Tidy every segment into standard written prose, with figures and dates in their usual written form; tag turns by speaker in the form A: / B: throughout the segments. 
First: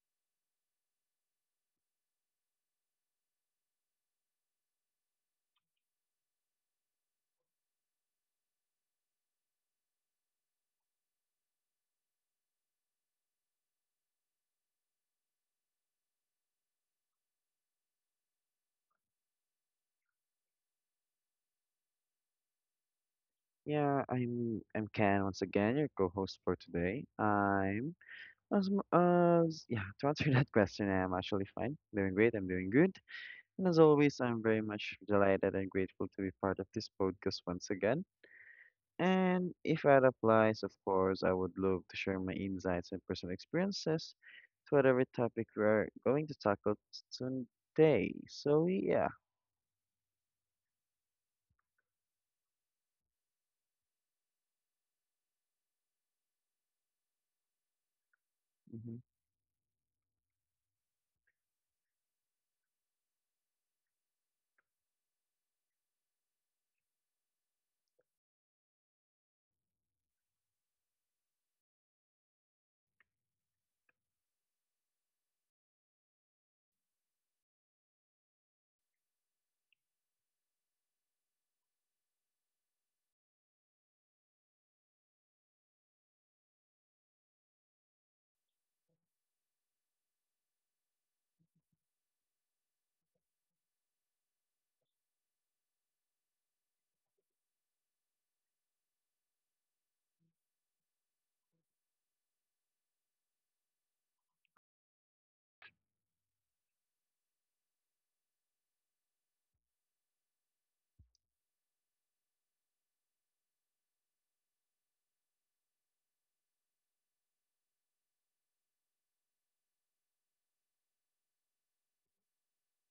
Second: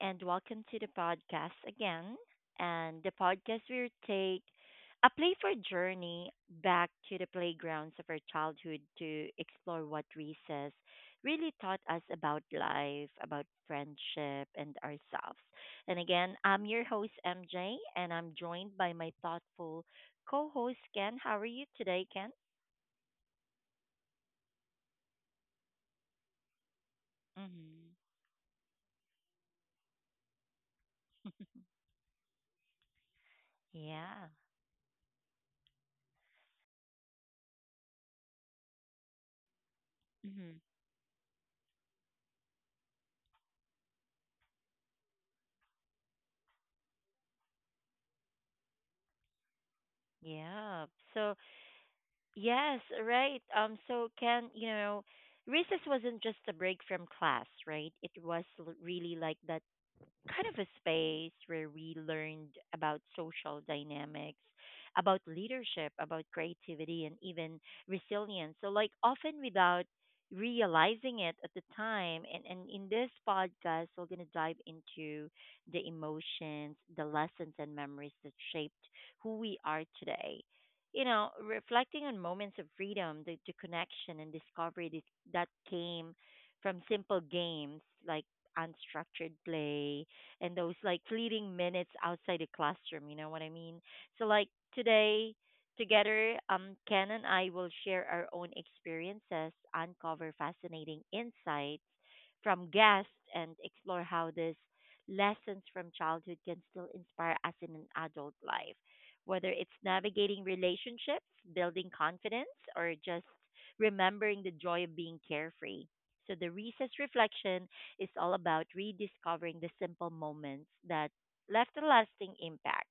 A: and welcome to the podcast again. And the podcast will take a playful journey back to the playgrounds of our childhood to explore what recess really taught us about life, about friendship, and ourselves. And again, I'm your host, MJ, and I'm joined by my thoughtful co host, Ken. How are you today, Ken?
B: Yeah, I'm Ken once again, your co-host for today.
A: Mm-hmm.
B: I'm as m- as Yeah, to answer that question, I'm actually fine. Doing great, I'm doing good. And as always,
A: Yeah.
B: I'm very much delighted and grateful to be part of this podcast once again. And if that
A: Hmm.
B: applies, of course, I would love to share my insights and personal experiences to whatever topic we're going to tackle today. So yeah.
A: Yeah. So, yes, right. Recess wasn't just a break from class, right? It was
B: Hmm.
A: really like that kind of a space where we learned about social dynamics, about leadership, about creativity, and even resilience. So, like, often without realizing it at the time. And in this podcast, we're going to dive into the emotions, the lessons, and memories that shaped who we are today. You know, reflecting on moments of freedom, the connection and discovery that came from simple games like unstructured play, and those like fleeting minutes outside the classroom, you know what I mean? So like today together, Ken and I will share our own experiences, uncover fascinating insights from guests and explore how these lessons from childhood can still inspire us in an adult life. Whether it's navigating relationships, building confidence, or just remembering the joy of being carefree. So the recess reflection is all about rediscovering the simple moments that left a lasting impact.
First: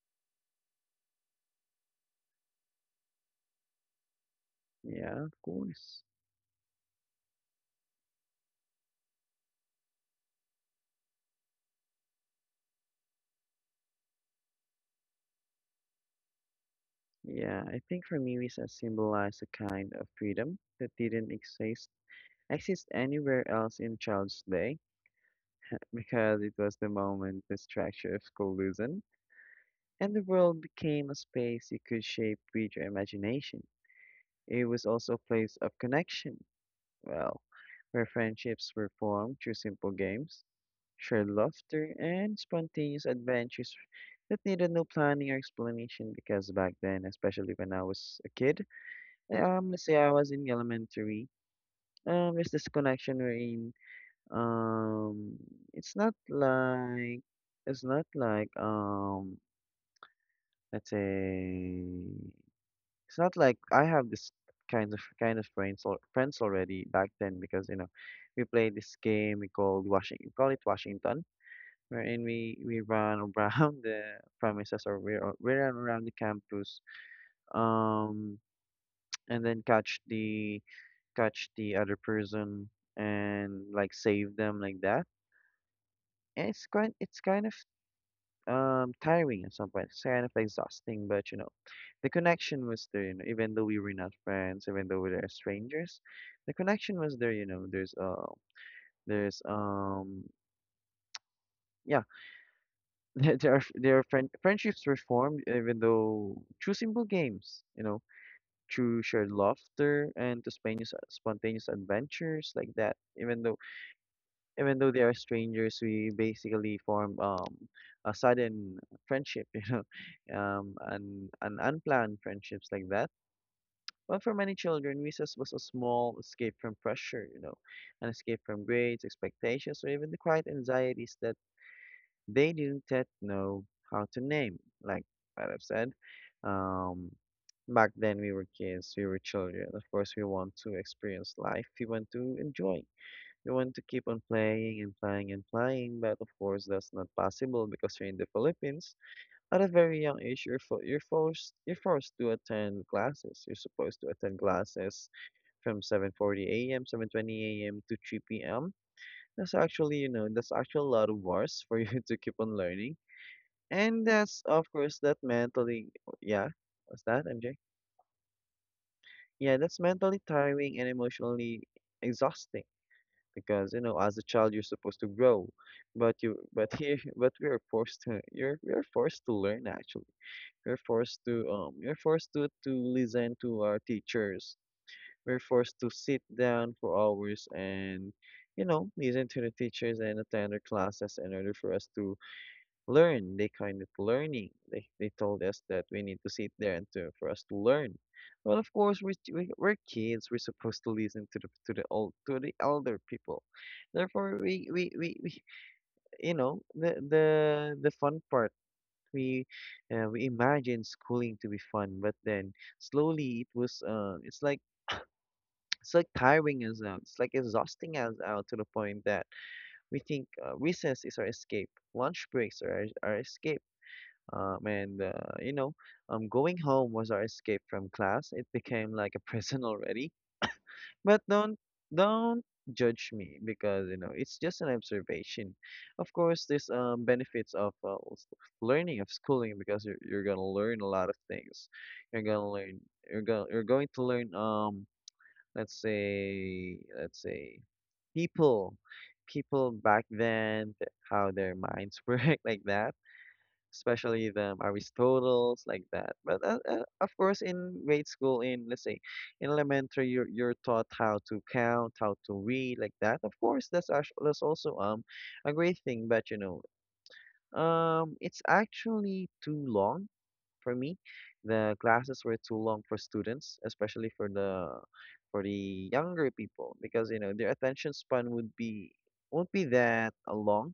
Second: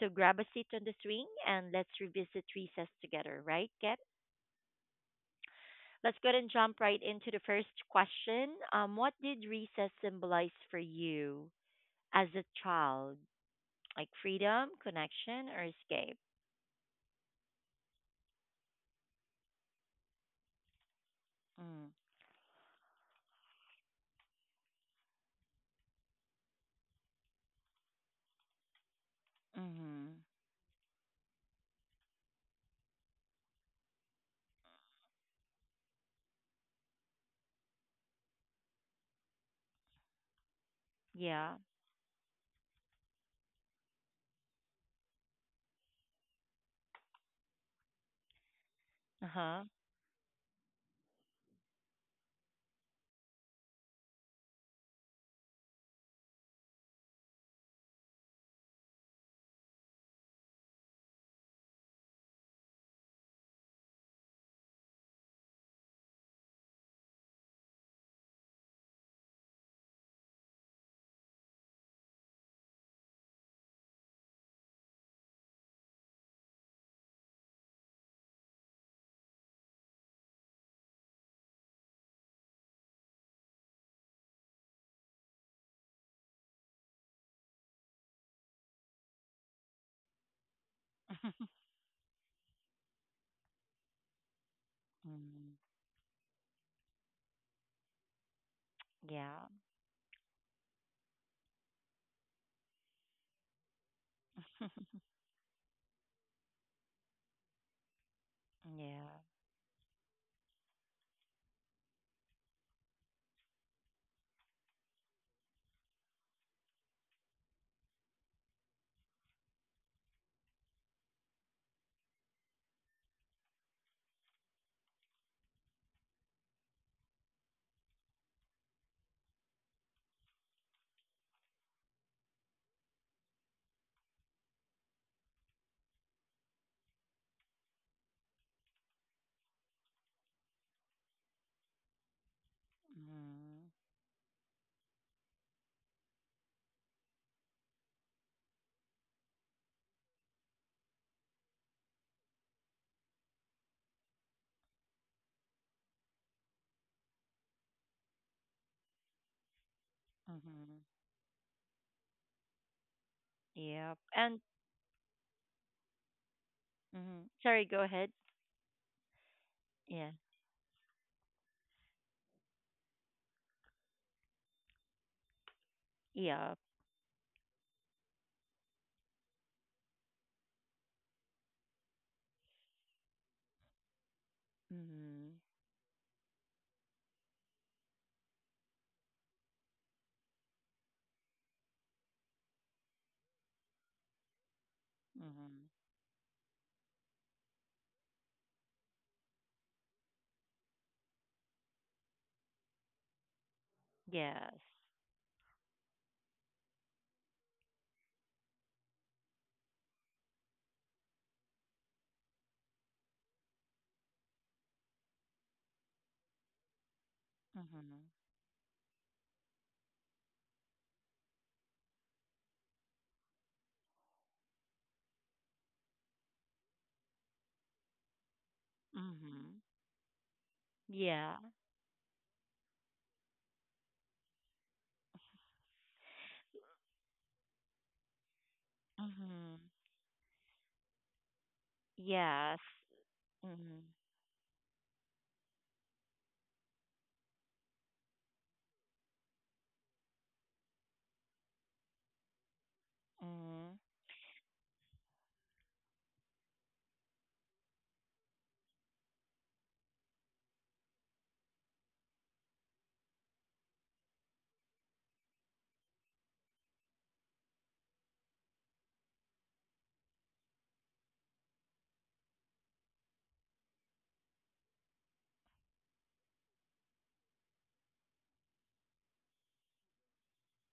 A: So grab a seat on the swing and let's revisit recess together, right, Kat?
B: Yeah, of course.
A: Let's go ahead and jump right into the first question. What did recess symbolize for you as a child? Like freedom, connection, or escape?
B: Yeah, I think for me, recess symbolized a kind of freedom that didn't exist
A: Mm.
B: exist anywhere else in child's day, because it was the moment the structure of school loosened and
A: Mm-hmm.
B: the world became a space you could shape with your imagination. It was also a place of connection, well, where friendships were formed through simple games, shared
A: Yeah.
B: laughter, and spontaneous adventures that needed no planning or explanation, because back then, especially when I was a kid,
A: Uh-huh.
B: Let's say I was in elementary. There's this connection wherein, um, it's not like it's not like let's say it's not like I have this kind of friends or friends already back then, because you know we play this game we called Washington we call it Washington wherein we run around the premises, or we run around the campus, um and then catch the other person and like save them like that. And it's kind of tiring at some point. It's kind of exhausting, but, the connection was there, even though we were not friends, even though we were
A: Mm.
B: strangers, the connection was there. There's
A: Yeah.
B: um yeah, there there are friend friendships were formed, even though through simple games, through
A: Yeah.
B: shared laughter and to spontaneous adventures like that. Even though even though they are strangers, we basically form a sudden friendship, an unplanned friendships like that. Well, for many children, recess was a small escape from pressure, an escape from grades, expectations, or even the quiet anxieties that they didn't yet know how to name. Like what I've said, um, back then we were kids, we were children. Of course, we want to experience life, we want to enjoy. You
A: Mm-hmm.
B: want to keep on playing and playing and playing, but of course that's not possible because you're in the Philippines. At a very young age, you're forced to attend classes. You're supposed to attend classes from 7:40 a.m., 7:20 a.m. to 3 p.m. That's actually
A: Mm-hmm.
B: a lot of hours for you to keep on learning,
A: Yep.
B: and that's,
A: And
B: of course, that mentally, yeah, what's
A: mm-hmm.
B: that, MJ?
A: Sorry, go ahead.
B: Yeah, that's
A: Yeah.
B: mentally tiring and emotionally exhausting. Because as a child you're supposed to grow, but you
A: Yeah.
B: but here but we are forced to, you're we are forced to learn, actually. We're forced to um we're forced to listen to our teachers.
A: Mhm.
B: We're forced to sit down for hours and listen to the teachers and attend their classes in order for us to learn. They kind of learning. They told us
A: Mhm.
B: that we need to sit there and to for us to learn. Well, of course we're kids. We're supposed to listen to the old to the elder people. Therefore,
A: Yes.
B: we you know the fun part. We we imagine schooling to be fun, but then slowly it's like tiring us out. It's like exhausting
A: Mhm.
B: us out to the point that we think recess is our escape, lunch breaks are our escape, and you know, going home was our escape from class. It became like a
A: Mhm.
B: prison already. But
A: Yeah.
B: don't judge me, because it's just an observation. Of course, there's benefits of learning of schooling,
A: Mhm.
B: because you're gonna learn a lot of things. You're gonna
A: Yes.
B: learn. You're gonna you're
A: Mhm.
B: going to learn, let's say people people back then, how their minds work, like that,
A: Mhm.
B: especially them Aristotles like that. But of course, in grade school, in let's say in elementary, you're taught how to count, how to read, like that. Of course, that's also a great thing. But it's actually too long for me. The classes were too long for students, especially for the younger people, because their attention span would be won't be that long,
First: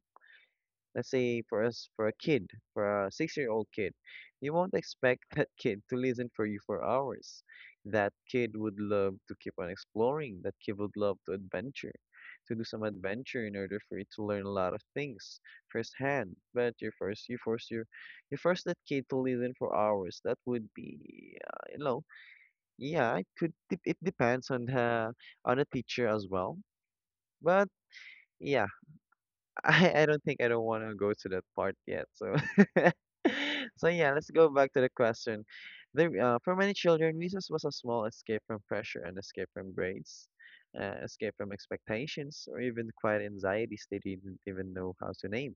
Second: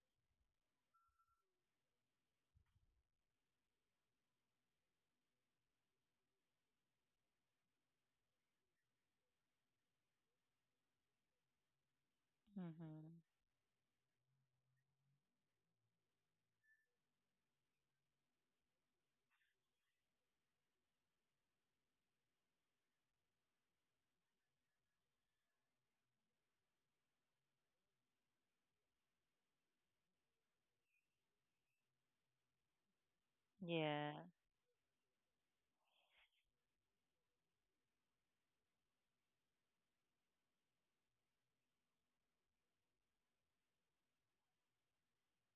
B: let's say for us, for a kid, for a 6-year old kid. You won't expect that kid to listen for you for hours. That kid would love to keep on exploring, that kid would love to adventure, to do some
A: Mhm.
B: adventure in order for you to learn a lot of things firsthand. But you first you force your you force that kid to listen for hours. That would be, yeah, it could it depends on the teacher as well. But yeah, I don't want to go to that part yet. So, so
A: Yeah.
B: yeah, let's go back to the question. For many children, recess was a small escape from pressure and escape from grades, escape from expectations, or even quiet anxieties they didn't even know how to name.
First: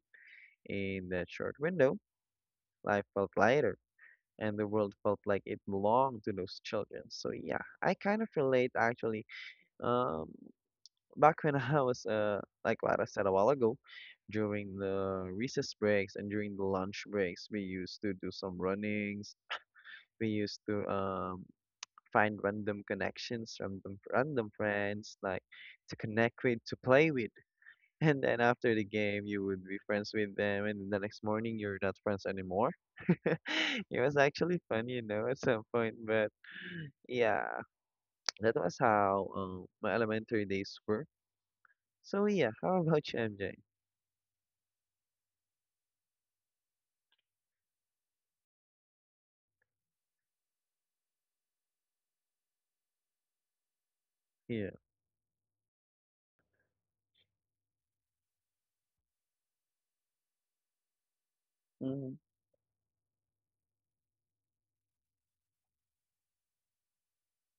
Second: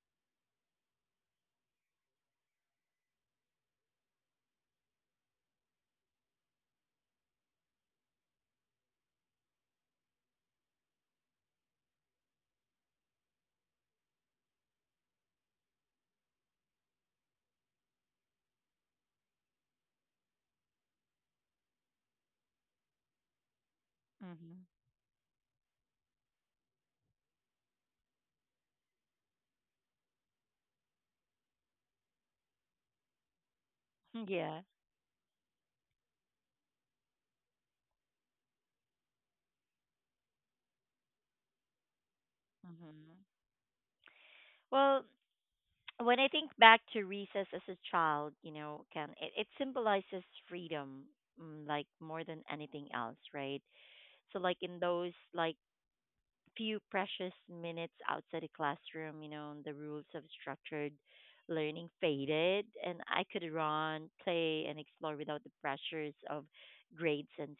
B: In that short window, life felt lighter, and the world felt like it belonged to those children. So yeah, I kind of relate, actually. Um, Back when I was like what I said a while ago, during the recess breaks and during the lunch breaks, we used to do some runnings. We used to find random connections, random
A: Mhm.
B: friends, like to connect with, to play with. And then after the game, you would be friends with them, and the next morning you're not friends anymore. It was actually
A: Yeah.
B: fun, at some point, but yeah, that was how my elementary days were. So yeah, how about you,
A: Mhm.
B: MJ?
A: Well, when I think back to recess as a child, you know, can it symbolizes freedom, mm, like more than anything else, right? So, like
B: Yeah.
A: in those like few precious minutes outside the classroom, you know, the rules of structured learning
B: Mhm.
A: faded, and I could run, play, and explore without the pressures of grades and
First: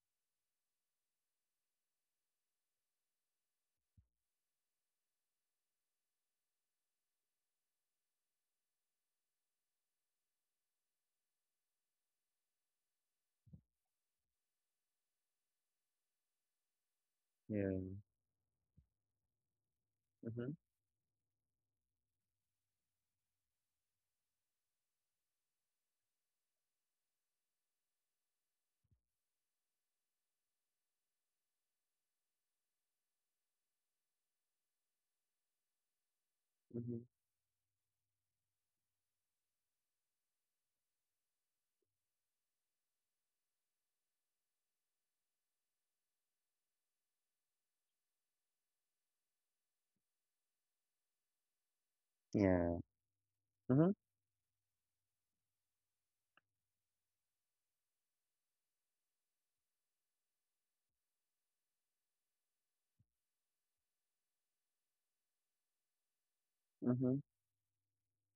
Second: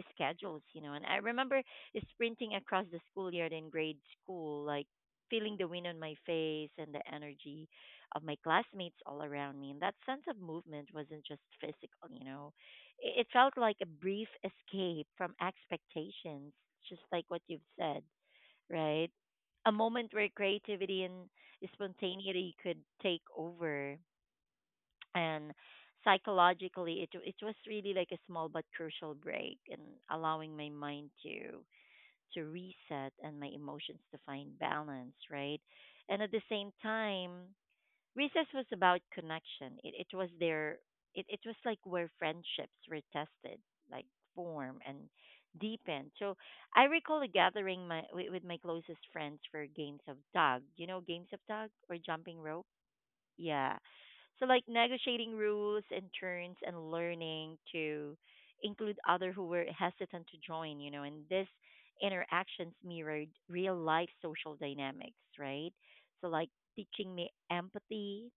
A: schedules, you know. And I remember sprinting across the schoolyard in grade school, like feeling the wind on my face and the energy of my classmates all around me. And that sense of movement wasn't just physical, you know, it felt like a brief escape from expectations, just like what you've
B: Yeah.
A: said right? A moment where
B: Mhm.
A: creativity and spontaneity could take over. And psychologically, it was really like a small but crucial break and allowing my mind to reset and my emotions to find balance, right? And at the same
B: Mhm.
A: time, recess was about connection. It was their it was like where friendships were tested, like form and deepened. So I recall a gathering my with my closest friends for games of tug. You know games of tug or jumping rope?
B: Yeah.
A: Yeah.
B: Mhm.
A: So like negotiating rules and turns and learning to include other who were hesitant to join, you know, and this interactions mirrored real life social dynamics, right? So like teaching
B: Mhm.
A: me empathy.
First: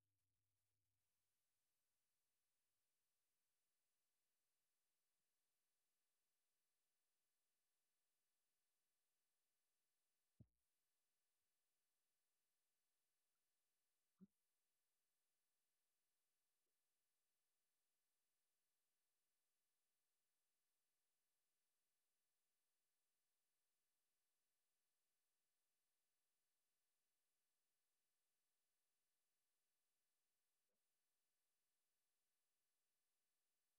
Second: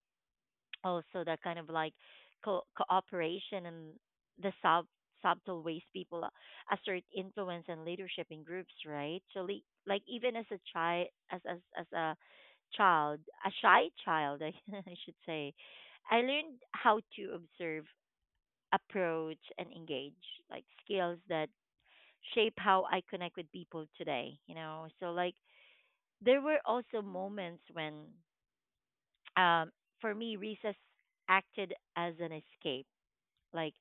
A: Oh, so that kind of like cooperation and the sub subtle ways people assert influence and leadership in groups, right? So like even as a child, as a child, a shy child, I, I should say, I learned how to observe, approach, and engage, like skills that shape how I connect with people today. You know, so like there were also moments when, um, for me, recess acted as an escape like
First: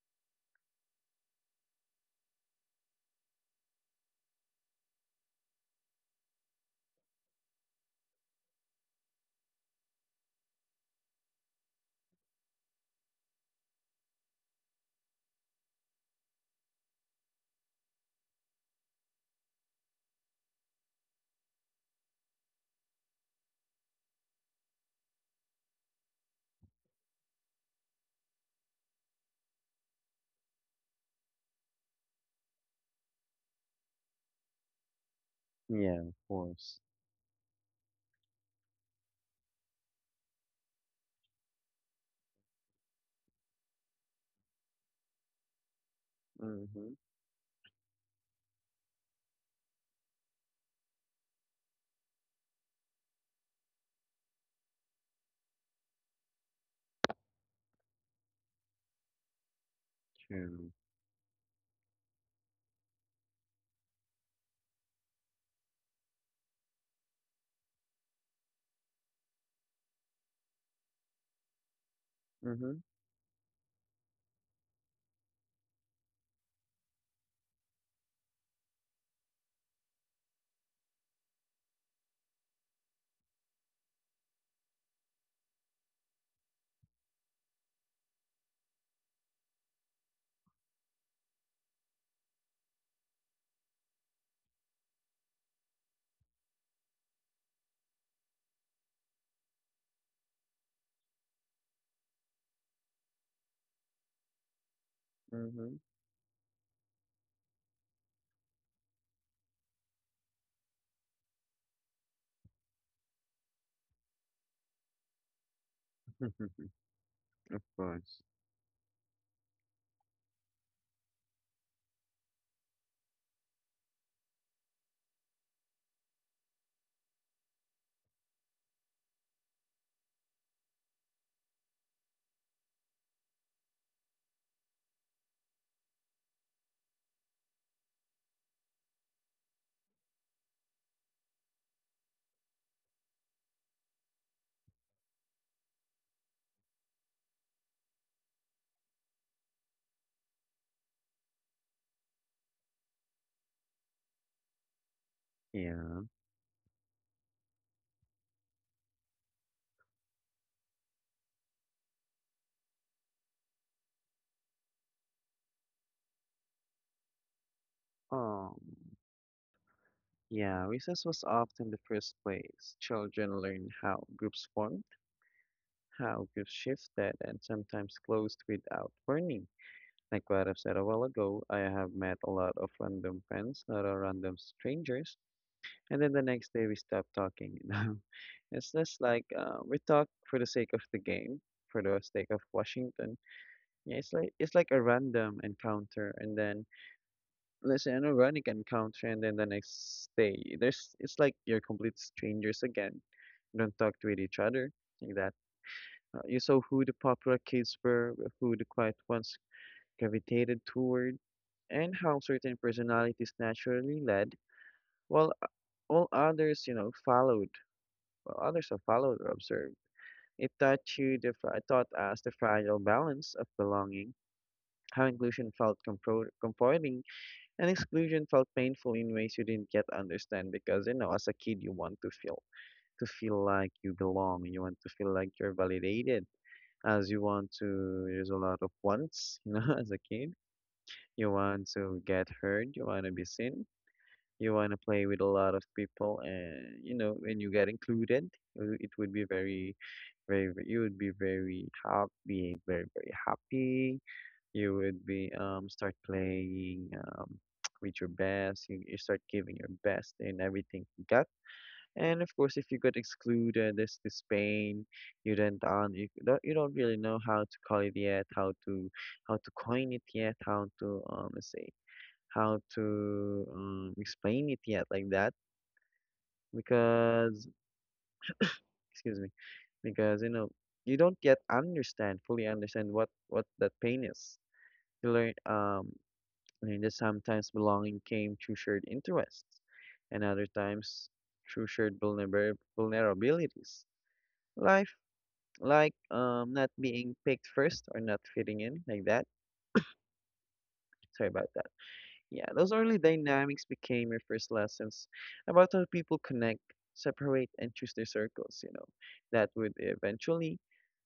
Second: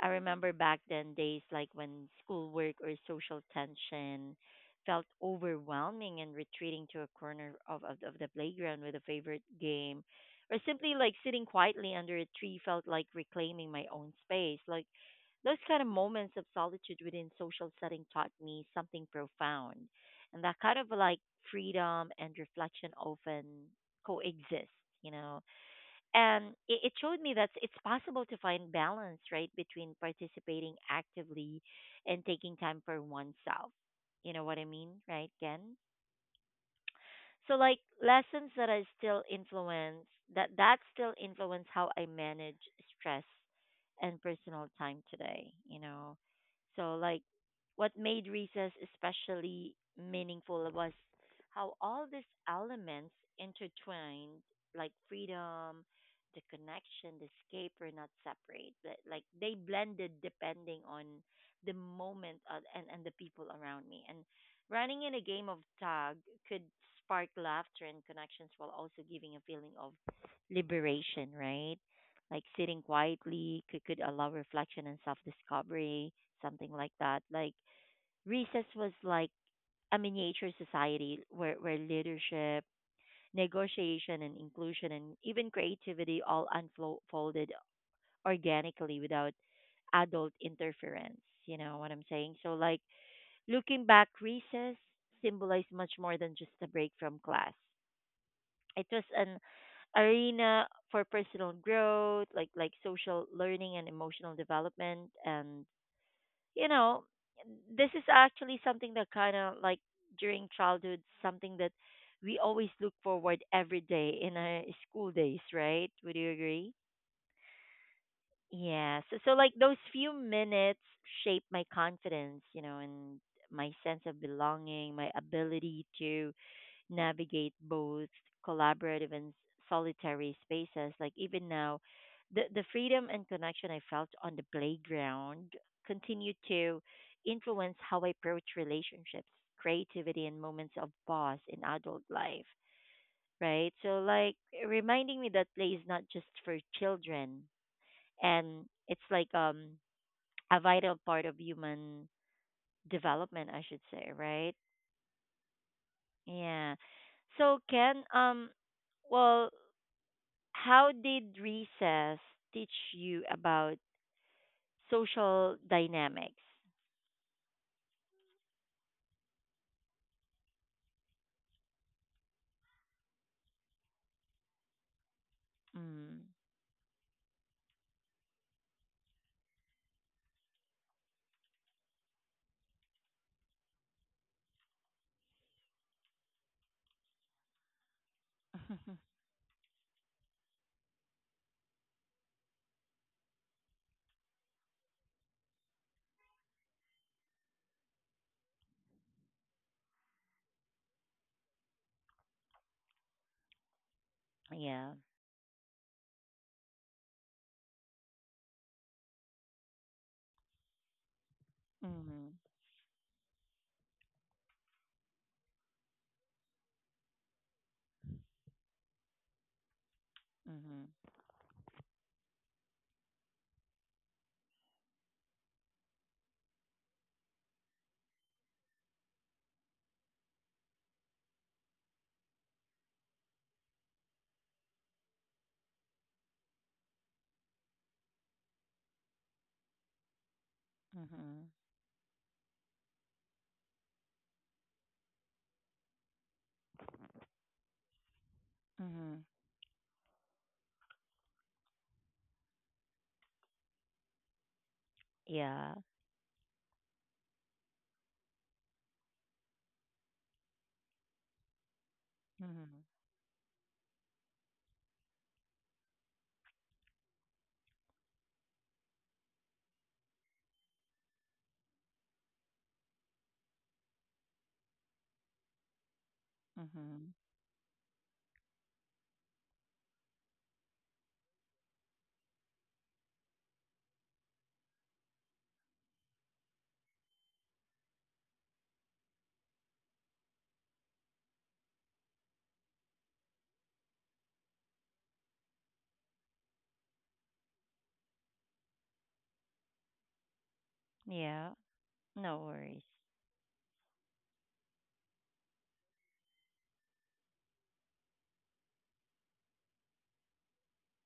A: I remember back then days like when schoolwork or social tension felt overwhelming and retreating to a corner of the playground with a favorite game or simply like sitting quietly under a tree felt like reclaiming my own space. Like those kind of moments of solitude within social setting taught me something profound. And that kind of like freedom and reflection often coexist, you know and it showed me that it's possible to find balance right between participating actively and taking time for oneself, you know what I mean, right, Ken?
B: Yeah, of course.
A: So like lessons that I still influence that still influence how I manage stress and personal time today, you know. So
B: Mhm.
A: like what made recess especially meaningful was how all these elements intertwined, like freedom, the connection, the escape were not separate. Like they blended
B: True.
A: depending on the moment and the people around me. And running in a game of tag could spark laughter and connections while also giving a feeling of liberation, right? Like sitting
B: Mhm.
A: quietly could allow reflection and self discovery, something like that. Like recess was like a miniature society where leadership, negotiation, and inclusion, and even creativity all unfolded organically without adult interference. You know what I'm saying? So, like, looking back, recess symbolized much more than just a break from class. It was an arena for personal growth, like social learning and emotional development. And
B: Mhm.
A: you know, this is actually something that kind of like during childhood, something that we always look forward every day in our school days, right? Would you agree?
B: Of course.
A: Yeah. So, so like those few minutes shaped my confidence, you know, and my sense of belonging, my ability to navigate both collaborative and solitary spaces. Like even now, the freedom and connection I felt on the playground continue to influence how I approach relationships, creativity, and moments of pause in adult life. Right. So like reminding me that play is not just for children and it's like a vital part of human development, I should say, right?
B: Yeah.
A: Yeah. So Ken, well, how did recess teach you about social dynamics?
B: Um, yeah, recess was often the first place children learn how groups formed,
A: Mm.
B: how groups shifted, and sometimes closed without warning. Like what I've said a while ago, I have met a lot of random friends, not a random strangers, and then the next day we stop talking it's just like we talk for the sake of the game, for the sake of Washington. Yeah, it's like a random encounter, and then let's say an ironic encounter, and then the next day there's it's like you're complete strangers again. You don't talk to each other,
A: Yeah.
B: like that. You saw who the popular kids were, who the quiet ones gravitated toward, and how
A: Mhm.
B: certain personalities naturally led, while all others followed, while others are followed or observed. It taught
A: Mhm.
B: you the fra- taught us the fragile balance of belonging, how inclusion felt comforting and exclusion felt painful in ways you didn't yet understand, because as a kid you want to feel like you belong, you want to feel like you're validated, as you want to. There's a lot of wants, as a kid. You
A: Mhm.
B: want to get heard, you want to be seen, you want to play with a lot of people, and when you get included, it would
A: Mhm.
B: be very very, you would be very happy, being very very happy. You would be
A: Yeah.
B: start playing with your best. You start giving your best in everything you got. And of course, if you
A: Mhm.
B: got excluded, there's this pain. You don't on you don't really know how to call it yet, how to coin it yet, how to explain it yet, like that,
A: Mhm.
B: because excuse me, because you don't yet understand fully understand what that pain is. You learn that sometimes belonging came through shared interests and other times through shared vulnerabilities, life, like not being picked first or not fitting in, like that. Sorry about
A: Yeah.
B: that.
A: No
B: Yeah, those
A: worries.
B: early dynamics became your first lessons about how people connect, separate, and choose their circles. That would eventually,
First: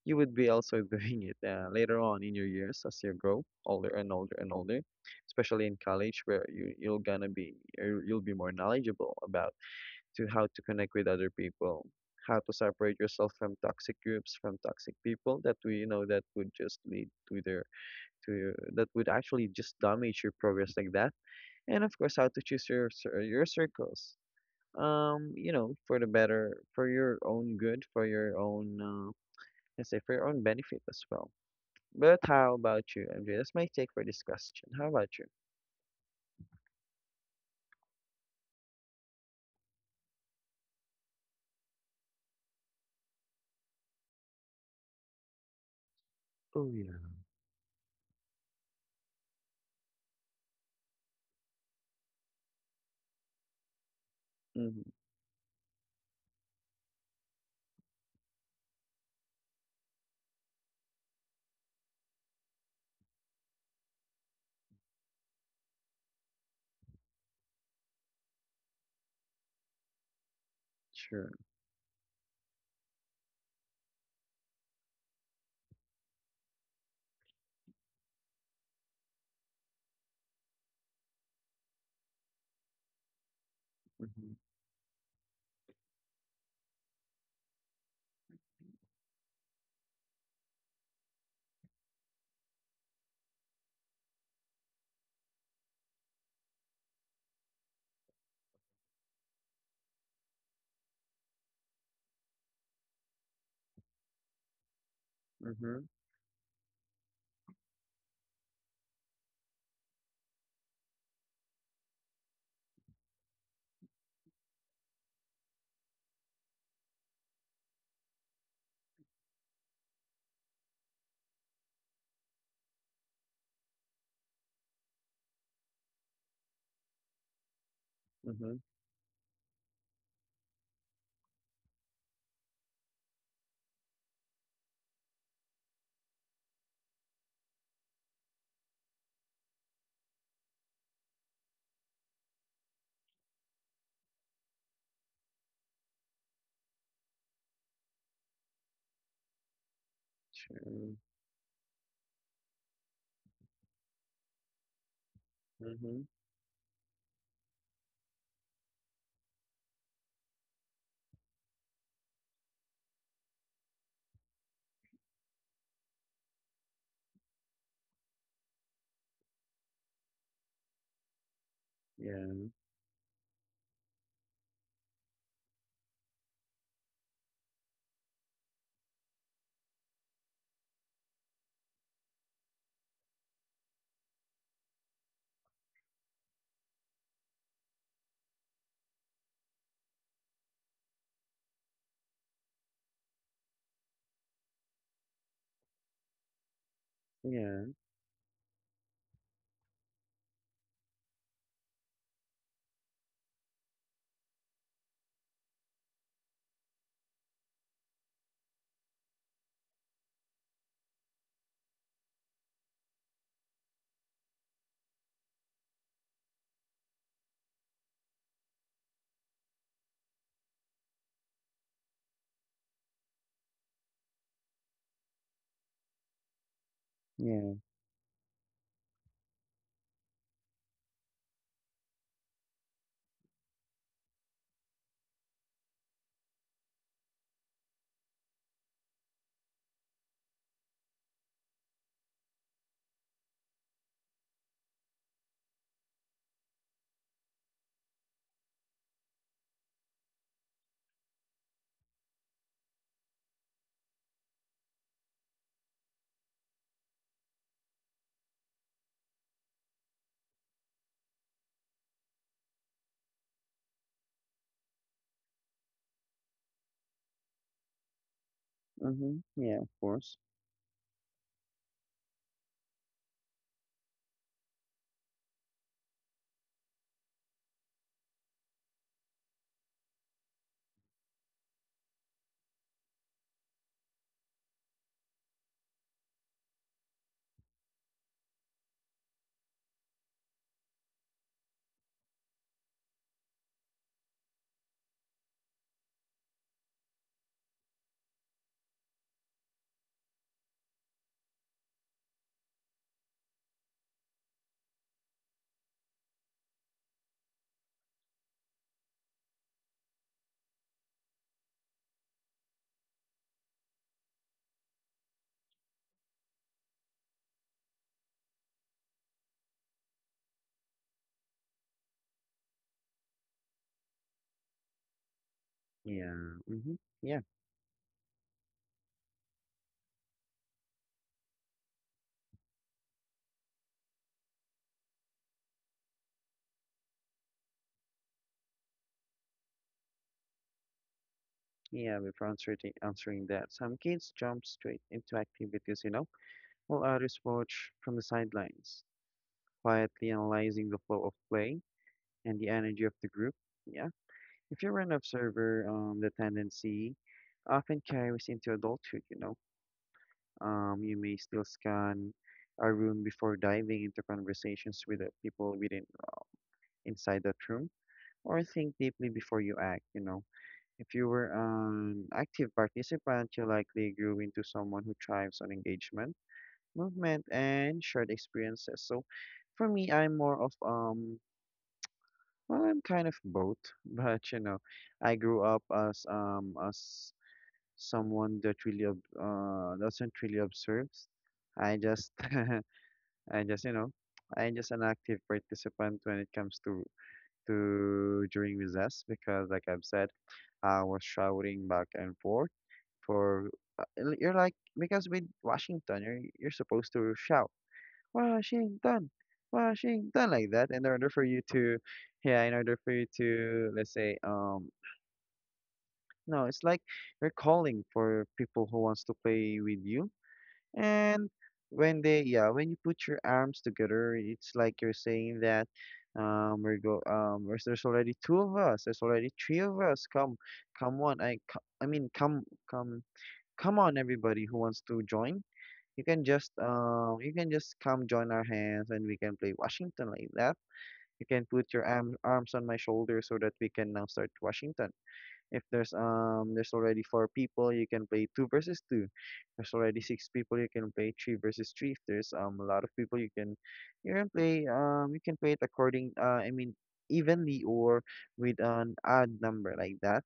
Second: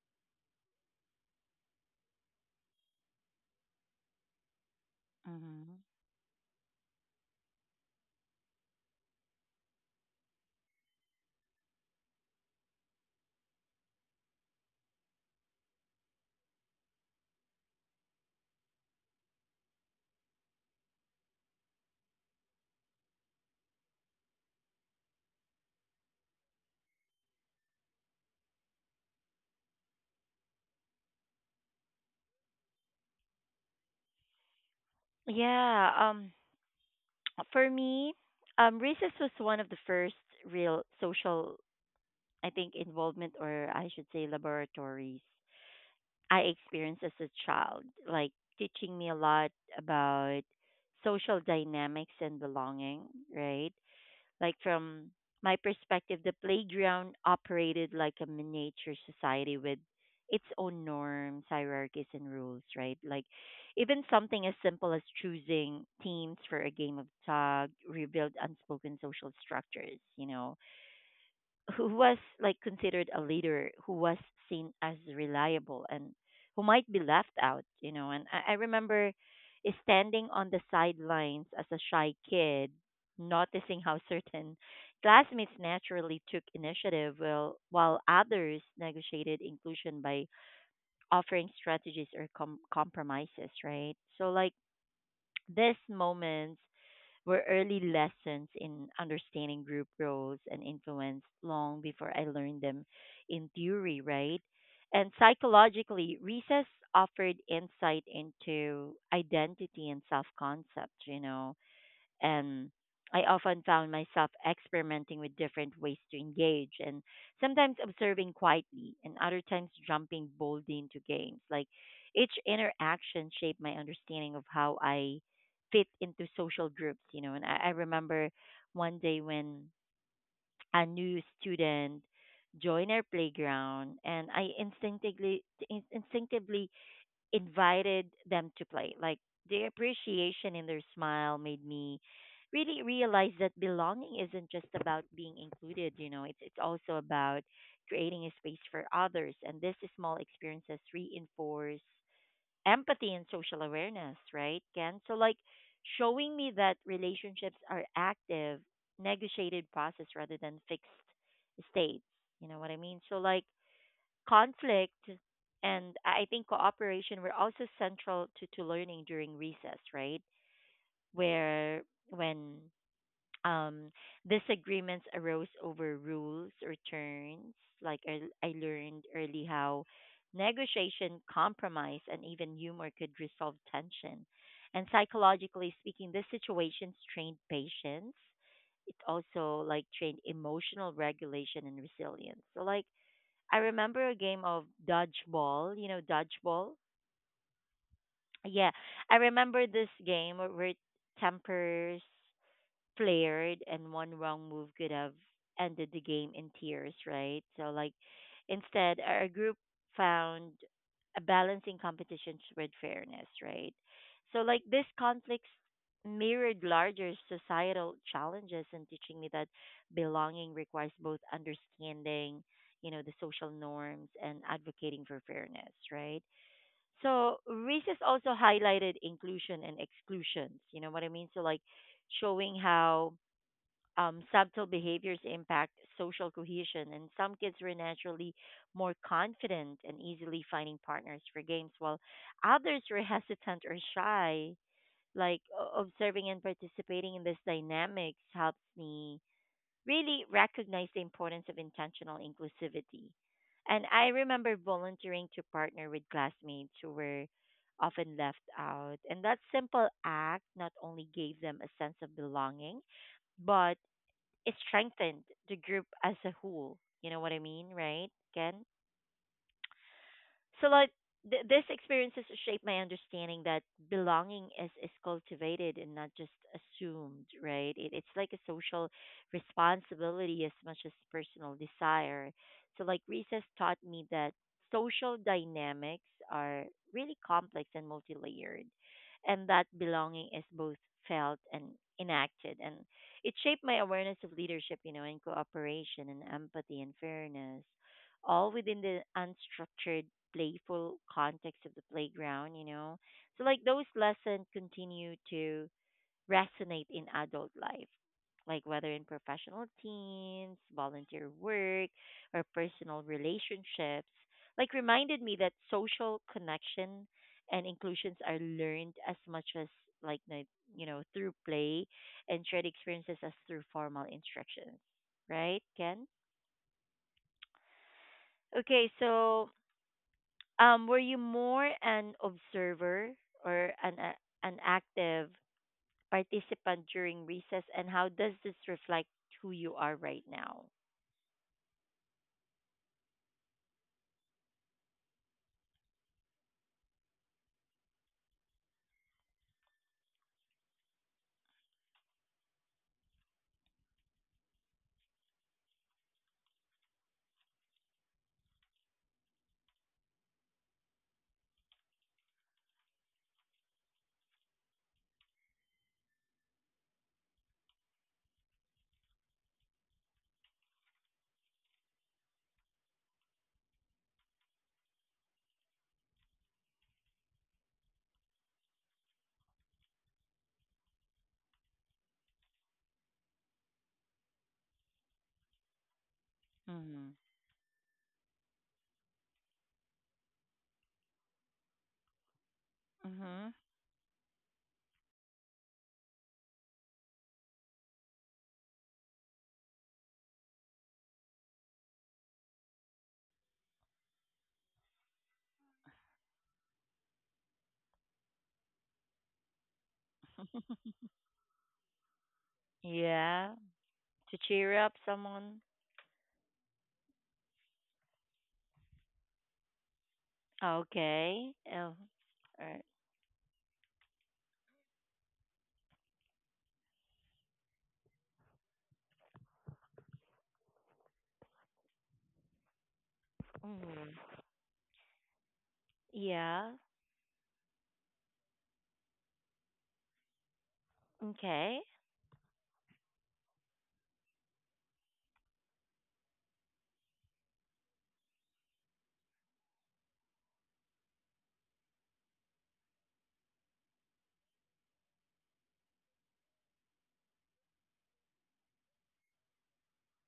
B: you would be also doing it later on in your years as you grow older and older and older, especially in
A: Mhm.
B: college where you'll be more knowledgeable about to how to connect with other people, how to separate yourself from toxic groups, from toxic people that we, you know, that would just lead to their, to, that would actually just damage your progress like that, and of course how to choose your your circles, for the better, for your own good, for your own let's say for your own benefit as well. But how about you, MJ? That's my take for this question. How about you?
A: Yeah. Um, for me, recess was one of the first real social, I think, involvement or I should say laboratories I
B: Oh yeah.
A: experienced as a child, like teaching me a lot about social dynamics and belonging, right? Like
B: Mm-hmm.
A: from my perspective, the playground operated like a miniature society with its own norms, hierarchies, and rules, right? Like even something as simple as choosing teams for a game of tag revealed unspoken social structures, you know
B: Sure.
A: who was like considered a leader who was seen as reliable and who might be left out, you know. And I remember standing on the sidelines as a shy kid, noticing how
B: Mm-hmm.
A: certain classmates naturally took initiative while others negotiated inclusion by offering strategies or compromises, right? So, like, these moments were early lessons in understanding group roles and influence long before I learned them in theory, right? And
B: Mm-hmm.
A: psychologically, recess offered insight into identity and self concept, you know and I often found myself experimenting with different ways to engage and sometimes observing quietly and other times jumping boldly into games. Like each interaction shaped my understanding of how I fit into social groups, you know. And I remember
B: Mm-hmm.
A: one day when a new student joined our playground and I instinctively instinctively invited them to play. Like the appreciation in their smile made me really realize that belonging isn't just about being included, you know, it's also about creating a space for others and this small experiences
B: Sure.
A: reinforce empathy and social awareness, right, Ken? So like
B: Mm-hmm.
A: showing me that relationships are active, negotiated process rather than fixed states. You know what I mean? So like conflict and I think cooperation were also central to learning during recess, right? Where
B: Yeah,
A: when um, disagreements arose over rules or turns, like I learned early how negotiation, compromise, and even humor could resolve tension. And psychologically speaking, this situations trained patience. It also like trained emotional regulation and resilience. So like I remember a game of dodgeball. You know, dodgeball.
B: yeah,
A: Yeah, I remember this game where tempers flared, and one wrong move could have ended the game in tears, right? So, like, instead, our group found a balancing competition with fairness, right? So, like, these conflicts mirrored larger societal challenges and teaching me that belonging requires both understanding, you know, the social norms and advocating for fairness, right? So
B: yeah.
A: races also highlighted inclusion and exclusions. You know what I mean? So like showing how subtle behaviors impact social cohesion, and some kids are naturally more confident and easily finding partners for games, while others are hesitant or shy. Like observing and participating in this dynamics helps me really recognize the importance of intentional inclusivity. And I remember volunteering to partner with classmates who were often left out. And that simple act not only gave them a sense of belonging, but it strengthened the group as a whole. You know what I mean, right, Ken?
B: Mm-hmm. Yeah, of course.
A: So like this experiences shape my understanding that belonging is cultivated and not just assumed, right? It, it's like a social responsibility as much as personal desire. So recess taught me that social dynamics are really complex and multi-layered, and that belonging is both felt and enacted, and it shaped my awareness of leadership, you know, and cooperation and empathy and fairness, all within the unstructured playful context of the playground, So those lessons continue to resonate in adult life, like whether in professional teams, volunteer work, or personal relationships. Like reminded me that social connection and inclusions are learned as much as like the- through play and shared experiences as through formal instructions, right, Ken?
B: Yeah. Mm-hmm. Yeah.
A: Okay, so were you more an observer or an active participant during recess, and how does this reflect who you are right now?
B: We're answering that some kids jump straight into activities, you know, while others watch from the sidelines, quietly analyzing the flow of play and the energy of the group. Yeah, if you're an observer, the tendency often carries into adulthood, you know. You may still scan a room before diving into conversations with the people within inside that room, or think deeply before you act, you know. If you were an active participant, you likely grew into someone who thrives on engagement, movement, and shared experiences. So for me, I'm more of well, I'm kind of both, but you know, I grew up as
A: Mhm.
B: someone that really doesn't really observes. I just I
A: Mhm.
B: just you know I'm just an active participant when it comes to during recess because like I've said, I was shouting back and forth for uh, you're like because with Washington you're supposed to shout, "Wow, she ain't done, Washington, done" like that. In order for you to, yeah, in order for you
A: Yeah,
B: to, let's say,
A: to cheer up someone.
B: no, it's like you're calling for people who wants to play with you. And
A: Okay. Oh,
B: when they, yeah, when you
A: alright.
B: put your arms together, it's like you're saying that, there's already two of us. There's already three of us. Come, come on. I, co- I mean, come, come, come on,
A: Mhm.
B: everybody who wants to join.
A: Yeah.
B: You can just come join our hands and we can play Washington like that. You can put
A: Okay.
B: your arms on my shoulder so that we can now start Washington. If there's there's already four people, you can play two versus two. There's already six people, you can play three versus three. If there's a lot of people, you can, you can play it according I mean evenly or with an odd number like that.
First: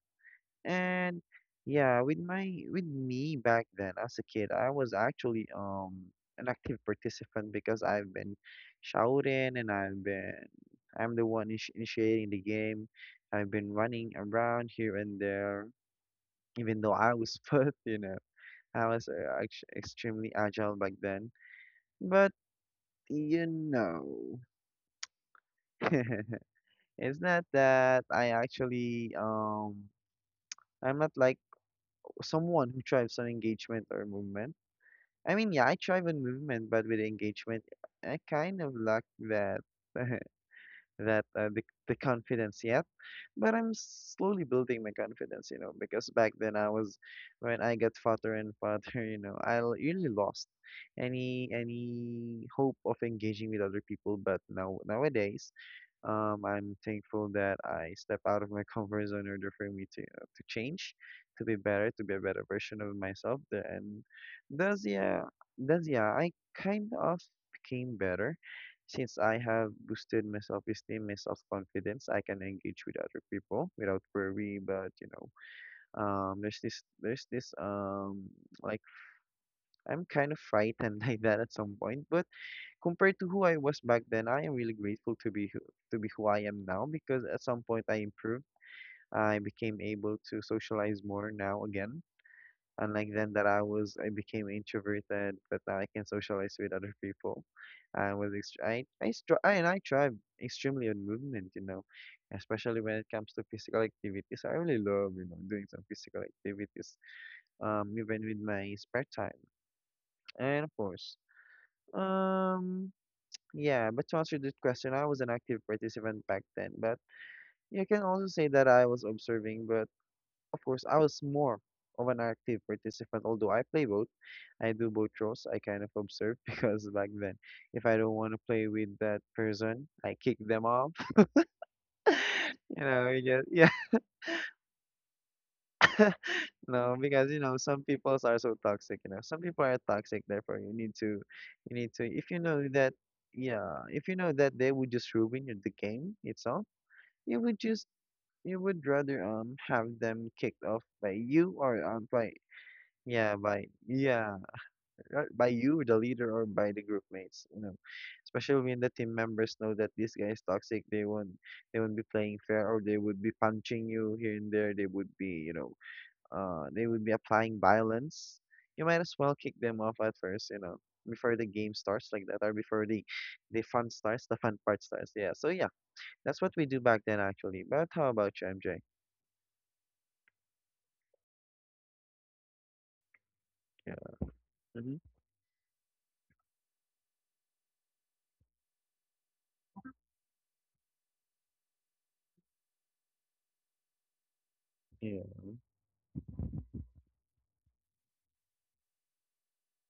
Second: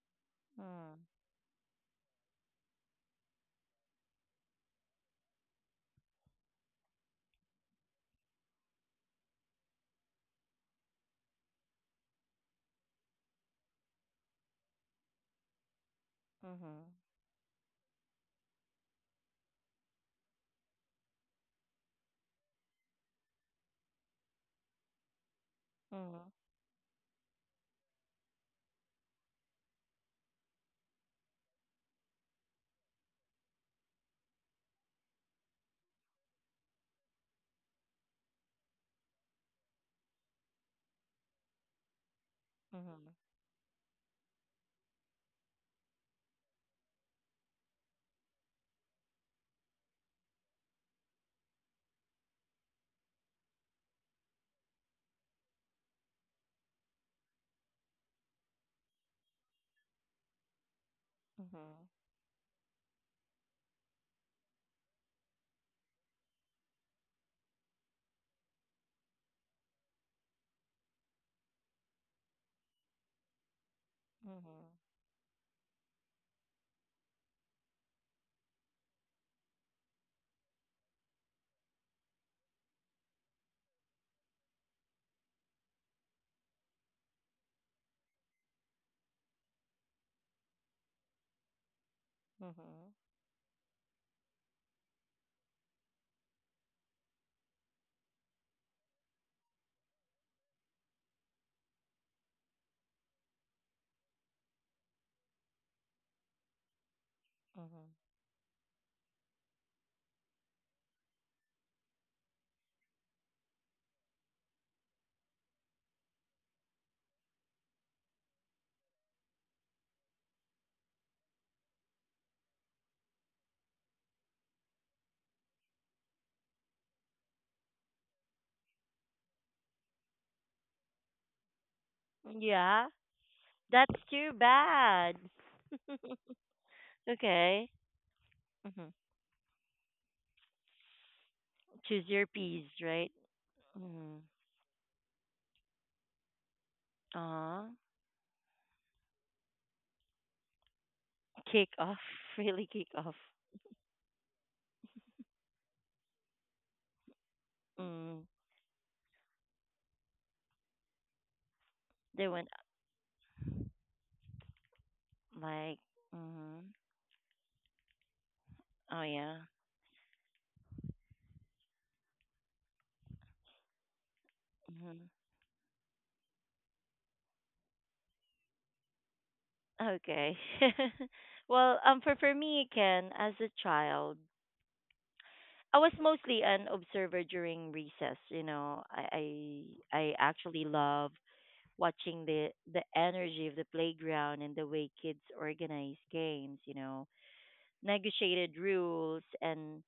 A: Mhm.
B: And yeah, with my with me back then as a kid, I was actually an active participant because I've been shouting and I've been, I'm the one initiating the game. I've been running around here and there, even
A: Mhm.
B: though I was foot, you know, I was extremely agile back then. But you know,
A: Mhm.
B: it's not that I actually I'm not like someone who drives on engagement or movement. I mean, yeah, I thrive on movement, but with engagement, I kind of lack that. that uh, the, the confidence yet.
A: Mhm.
B: But I'm slowly building my confidence, you know, because back then I was when I got fatter and fatter, you know, I really lost any hope of engaging with other people. But now nowadays, I'm thankful that I step out of my comfort zone in order for me to change, to be
A: Mhm.
B: better, to be a better version of myself. And thus, yeah, thus, yeah, I kind of became better since I have boosted my self-esteem, my self-confidence. I can engage with other people without worry.
A: Mhm.
B: But you know, there's this, like, I'm kind of frightened like that at some point. But compared to who I was back then, I am really grateful to be who I am now because at some point I improved. I became able to socialize more now again,
A: Mhm.
B: and like then that I was I became introverted, but now I can socialize with other people. I was ext- I str- I and I thrive extremely on movement, you know, especially when it comes to physical activities. I really love, you know, doing some physical activities,
A: Mhm.
B: even with my spare time, and of course, um. Yeah, but to answer this question, I was an active participant back then, but you can also say that I was observing, but of course, I was more of an active participant, although I play both. I do both roles. I kind of observe because back then, if I don't want to play with that person, I kick them off. You
A: Yeah.
B: know, you just, yeah,
A: That's too bad.
B: no, because you know
A: Okay.
B: some people are so
A: Mhm.
B: toxic. You know, some people are toxic. Therefore, you need to, you need to.
A: Choose your
B: If you know
A: peas,
B: that,
A: right?
B: yeah, if you
A: Mm.
B: know that they would just ruin the game itself, you would
A: Uh,
B: just, you would rather have them kicked off by you
A: kick
B: or
A: off,
B: by,
A: really kick off.
B: yeah, by, yeah, right, by you, the leader, or by the group mates. You know,
A: Mm.
B: especially when the team members know that this guy is toxic, they won't be
A: They
B: playing
A: went
B: fair, or they would be punching you here and there. They would be, you know,
A: like, mm.
B: they would be applying violence. You might
A: Oh
B: as well
A: yeah.
B: kick them off at first, you know, before the game starts like that, or before the fun starts, the fun part
A: Hmm.
B: starts. Yeah. So yeah, that's what we do back then actually. But how about you, MJ?
A: Okay. Well, for me, Ken, as a
B: Yeah.
A: child,
B: Mm-hmm.
A: I was mostly an observer during recess. I actually love watching the energy of the playground and the way kids
B: Yeah.
A: organize games. You know, negotiated rules and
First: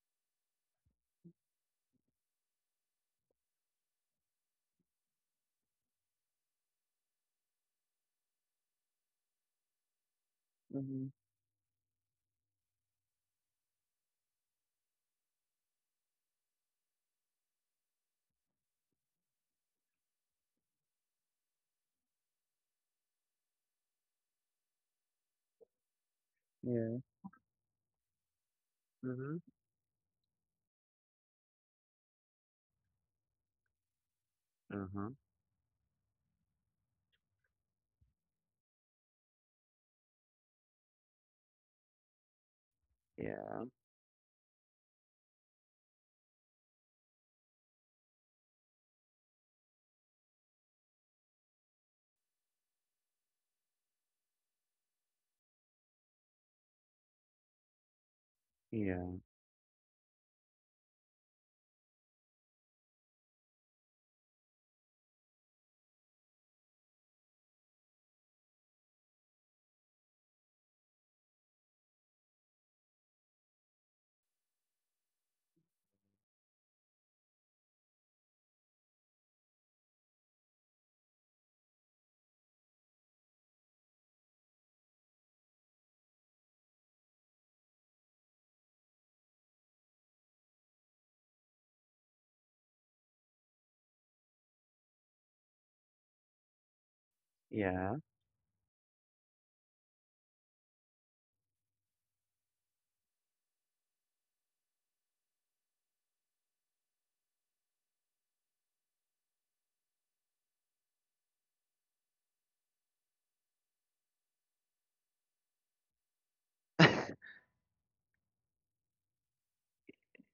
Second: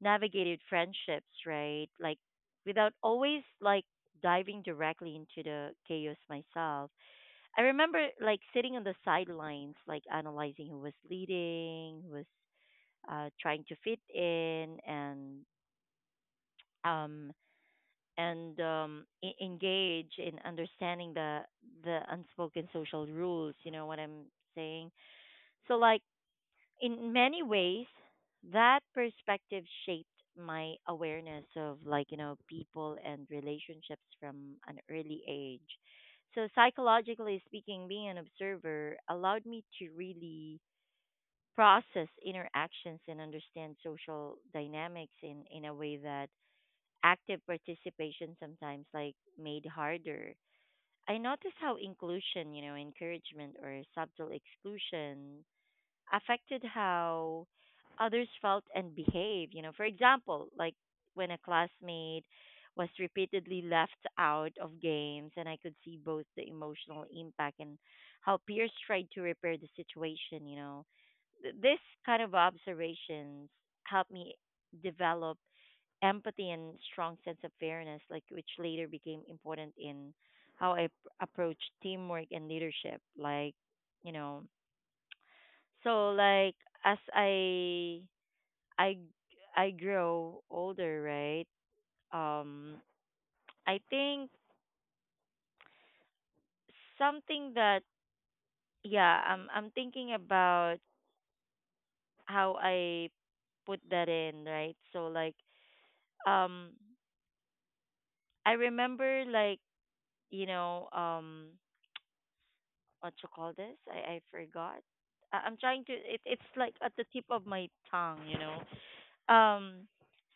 A: navigated friendships, right? Like without always like diving directly into the chaos myself. I remember like sitting on the sidelines, like analyzing who was
B: Mm-hmm.
A: leading, who was trying to fit in, and um engage in understanding the unspoken social rules. You know what I'm saying? So
B: Yeah.
A: in many ways, that
B: Mm-hmm.
A: perspective shaped my awareness of, like, you know, people and relationships from an
B: Uh-huh.
A: early age. So, psychologically speaking, being an observer allowed me to really process interactions and
B: Yeah.
A: understand social dynamics in a way that active participation sometimes like made harder. I noticed how inclusion, you know, encouragement or subtle exclusion affected how others felt and behaved. You know, for example, like when a classmate was repeatedly left out of games, and I could see both the emotional impact and how peers tried to repair the situation. This kind of observations helped me develop empathy and strong sense of fairness, like which later became important in how I p- approach teamwork and leadership. Like, you know, so as I I I grow older, right? Um I think something that
B: Yeah.
A: yeah, I'm thinking about how I put that in, right? So um I remember, like, you know, what you call this? I forgot. I'm trying to it, it's like at the tip of my tongue, you know. Um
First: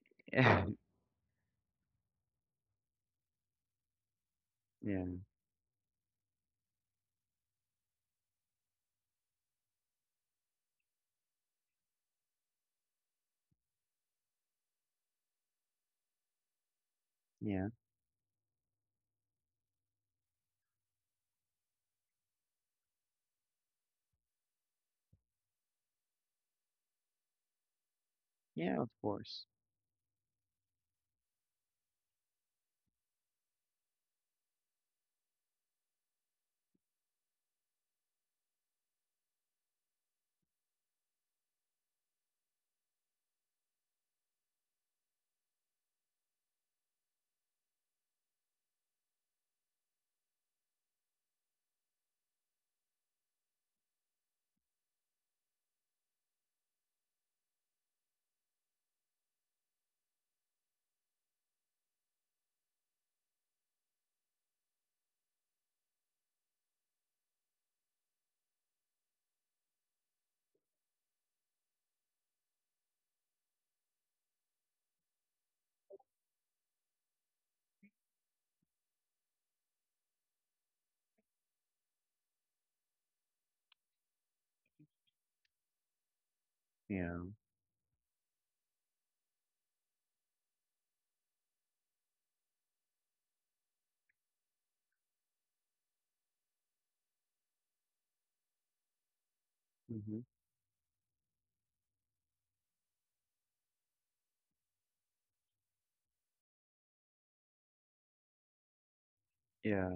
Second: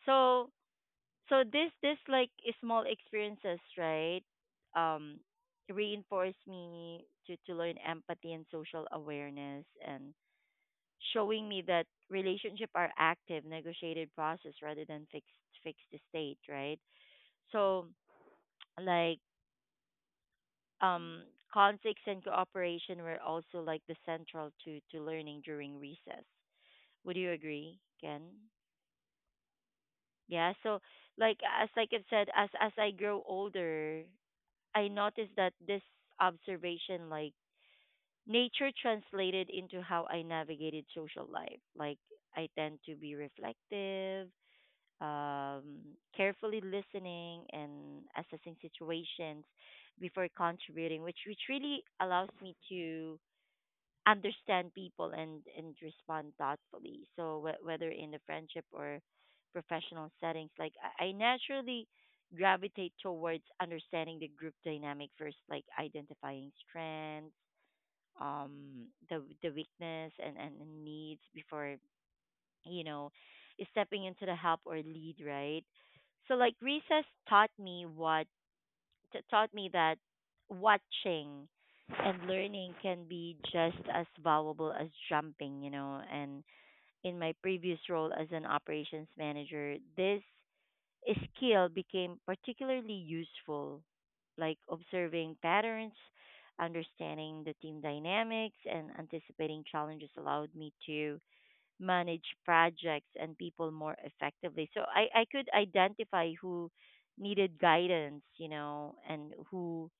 A: so
B: Yeah.
A: this like small experiences, right?
B: Yeah,
A: um Reinforce me to learn empathy and social awareness, and showing me that relationship are active negotiated process rather than fixed state, right?
B: yeah,
A: So like um conflicts and cooperation were also like the central to learning during recess. Would you agree, Ken?
B: yeah, of course.
A: Yeah. So as like I've said, as I grow older, I noticed that this observation, like, nature translated into how I navigated social life. Like I tend to be reflective, um, carefully listening and assessing situations before contributing, which really allows me to understand people and respond thoughtfully. So whether in the friendship or professional settings, like I naturally gravitate towards understanding the group dynamic first, like identifying strengths, the weakness and needs before, you know, stepping into the help or lead, right? So like recess taught me what taught me that watching and learning can be just as valuable as jumping, you know. And
B: Yeah,
A: in my previous role as an operations manager, this skill became particularly useful, like observing patterns, understanding the team dynamics, and anticipating challenges
B: mm-hmm.
A: allowed me to manage projects and people more effectively. So I could identify who needed guidance, you know, and who
B: Yeah,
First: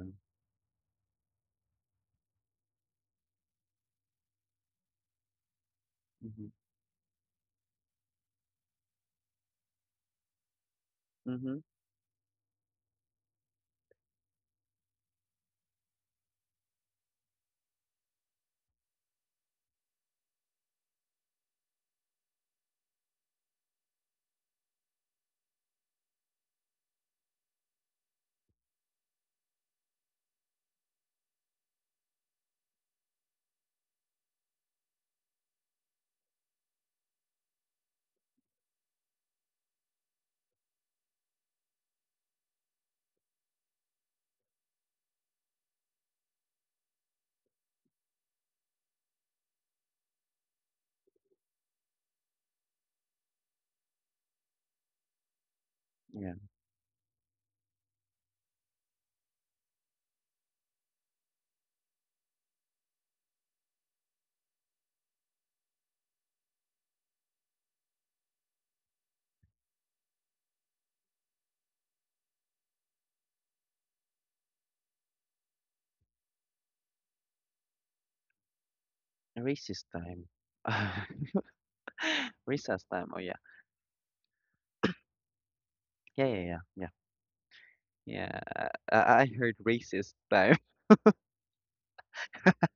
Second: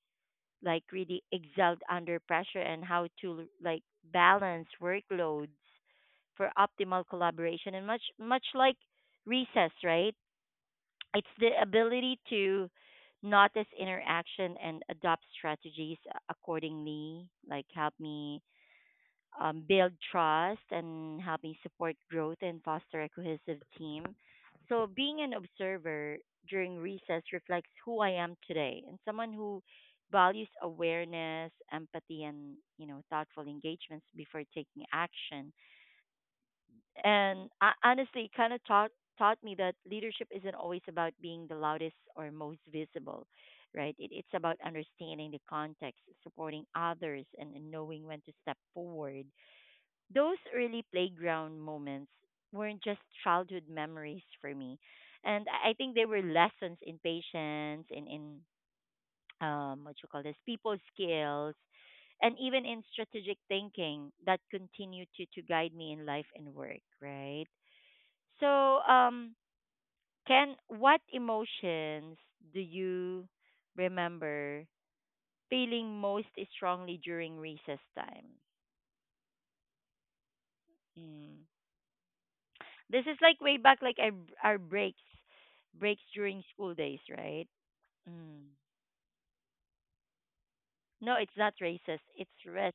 A: like really excelled under pressure, and how to like balance workloads
B: mm-hmm.
A: for optimal collaboration. And much like recess, right? It's the
B: Mm-hmm.
A: ability to notice interaction and adopt strategies accordingly, like help me build trust and help me support growth and foster a cohesive team. So being an observer during recess reflects who I am today, and someone who values awareness, empathy, and, you know, thoughtful engagements before taking action. And I, honestly, it kind of taught me that leadership isn't always about being the loudest or most visible, right? It, it's about understanding the context, supporting others, and knowing when to step forward. Those early playground moments weren't just childhood memories for me, and I think they were
B: Yeah.
A: lessons in patience, in what you call this, people skills, and even in strategic thinking that continue to guide me in life and work, right? So Ken, what emotions do you remember feeling most strongly during recess time?
B: Racist time.
A: Mm.
B: Recess
A: This
B: time.
A: is
B: Oh, yeah.
A: like way back, like our breaks, breaks
B: Yeah, yeah,
A: during
B: yeah,
A: school
B: yeah.
A: days, right?
B: Yeah,
A: Mm.
B: I heard racist time.
A: No, it's not racist. It's res,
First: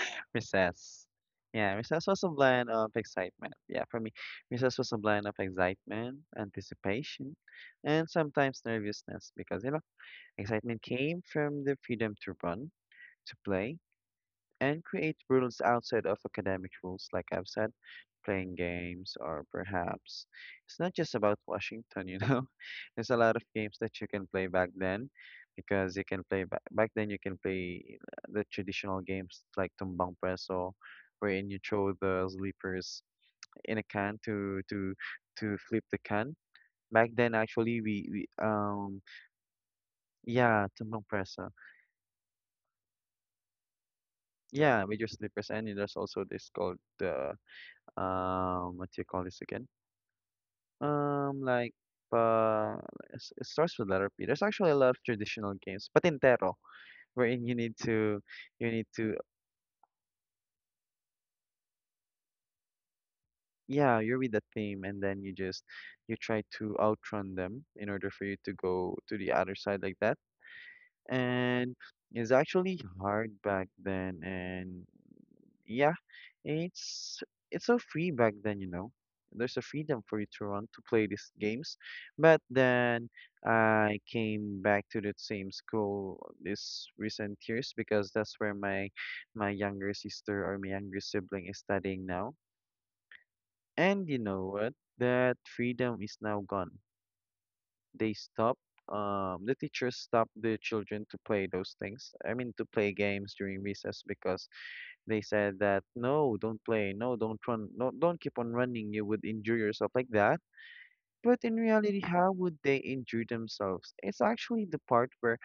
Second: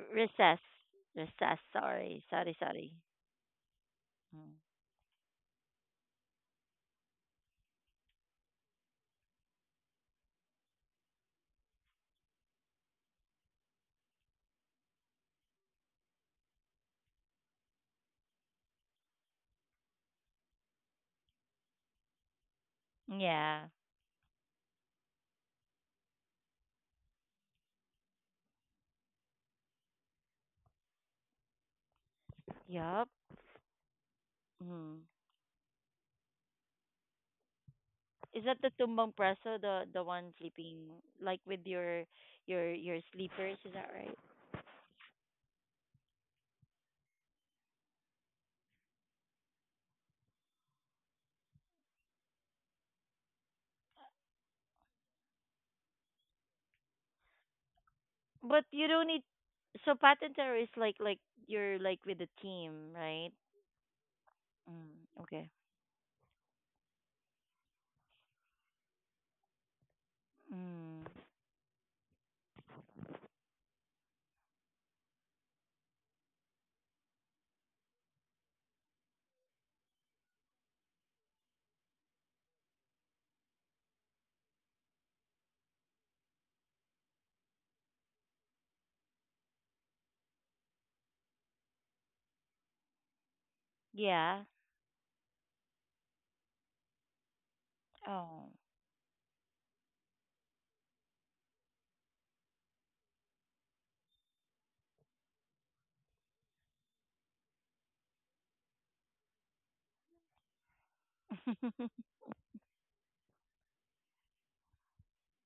A: recess,
B: Recess.
A: recess.
B: Yeah, recess was
A: Sorry,
B: a
A: sorry,
B: blend of
A: sorry.
B: excitement. Yeah, for me,
A: Mm.
B: recess was a blend of excitement, anticipation, and sometimes nervousness because, you know, excitement came from the freedom to run, to play, and create rules outside of academic rules, like I've said. Playing games, or perhaps it's not just about Washington, you know. There's a lot of
A: Yeah.
B: games that you can play back then because you can play back then you can play the traditional games like tumbang preso, wherein you throw the sleepers
A: Yup.
B: in a can
A: Mm.
B: to flip the can. Back then actually we, we
A: Is that the
B: um
A: tumbang preso, the one
B: yeah,
A: sleeping
B: tumbang
A: like
B: preso.
A: with your your sleepers? Is that right?
B: Yeah, with your slippers. And there's also this called the what do you call this again? Um, like, uh, it's, it starts with letter P. There's actually a lot of traditional games, patintero, wherein
A: But
B: you
A: you
B: need
A: don't
B: to,
A: need. So patent terror is like, you're like with the team, right?
B: yeah, you're with the theme, and
A: Mm,
B: then you
A: okay.
B: just, you try to outrun them in order for you to go to the other side like that.
A: Mm,
B: And it's actually hard back then. And yeah, it's it's so free back then, you know. There's a freedom for you to run, to play these games. But then I came back to that same school this recent years because that's where my younger sister or my younger sibling is studying now. And you
A: yeah.
B: know what, that freedom is now gone. They
A: Oh.
B: stopped, the teachers stopped the children to play those things, I mean to play games during recess, because they said that, "No, don't play. No, don't run. No, don't keep on running. You would injure yourself" like that. But in reality, how would they injure themselves? It's actually the part where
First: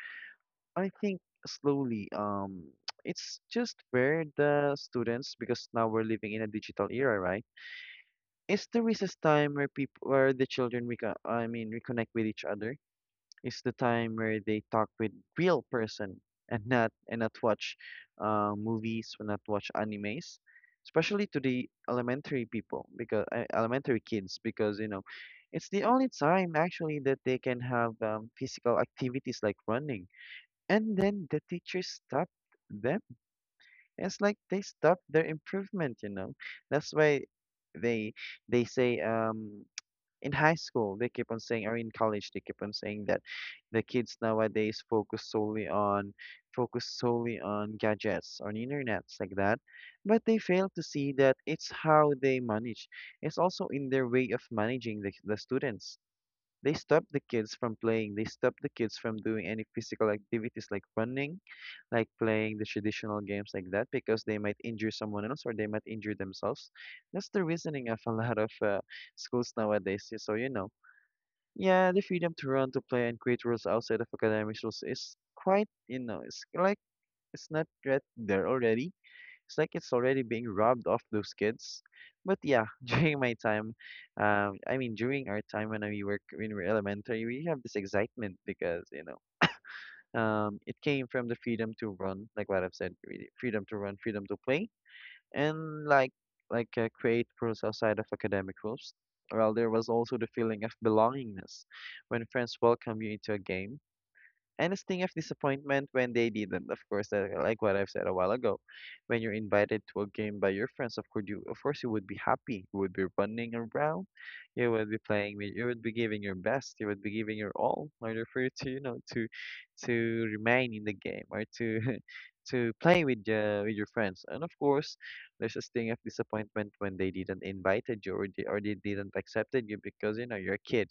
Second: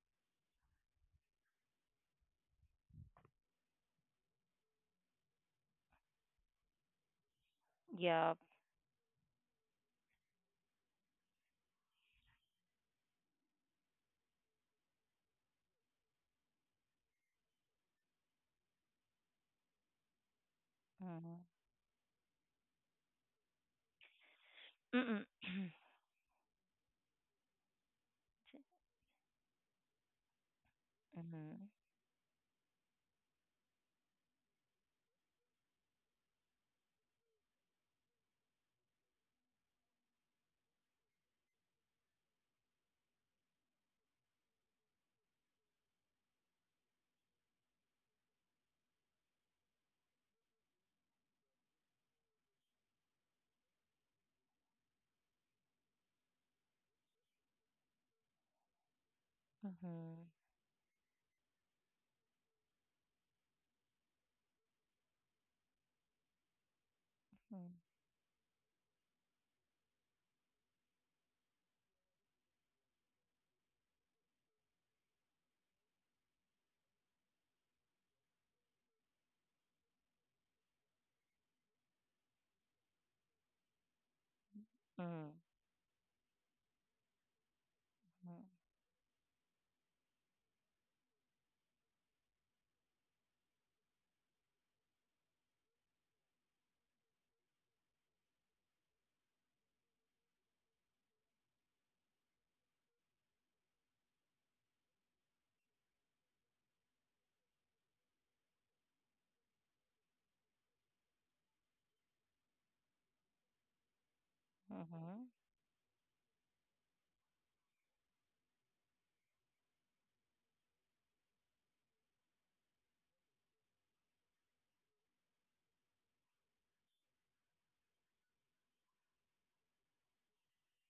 B: I think slowly it's just where the students, because now we're living in a digital era, right?
A: Yep.
B: It's the recess time where people where the children reconnect with each other. It's the time where they talk with real person and not watch movies or not watch animes, especially to
A: Mm-hmm.
B: the elementary people, because elementary kids, because you know
A: Mm-mm.
B: it's the only time actually that they can have physical activities like running. And then the
A: Mhm.
B: teachers stop them. It's like they stop their improvement, you know. That's why they they say in high school they keep on saying, or in college they keep on saying, that the kids nowadays focus solely on, focus solely on gadgets, on internets like that. But they fail to see that it's how they manage, it's also in their way of managing the students. They stop the kids from playing. They stop the kids from doing any physical
A: Mhm.
B: activities like running, like playing the traditional games like that, because they might injure someone else or they might injure themselves. That's the
A: Mhm.
B: reasoning of a lot of schools nowadays. So, you know, yeah, the freedom to run, to play, and create rules outside of academic rules is quite, you know, it's like it's not right there already. It's like it's already being robbed off those kids. But yeah, during my time, during
A: Mhm.
B: our time when we were elementary, we have this excitement because it came from the freedom to run, like what I've said, really, freedom to run, freedom to play, and create rules outside of academic rules. Well, there was also the feeling of belongingness when friends welcome you into a game and a sting of disappointment when they didn't. Of course, like what I've said a while ago, when you're invited to a game by your friends, of course you would be happy. You would be running around, you would be
A: Mhm.
B: playing, you would be giving your best, you would be giving your all in order for you to to remain in the game or to to play with your friends. And of course, there's a sting of disappointment when they didn't invited you or they didn't accepted you because you know you're a kid.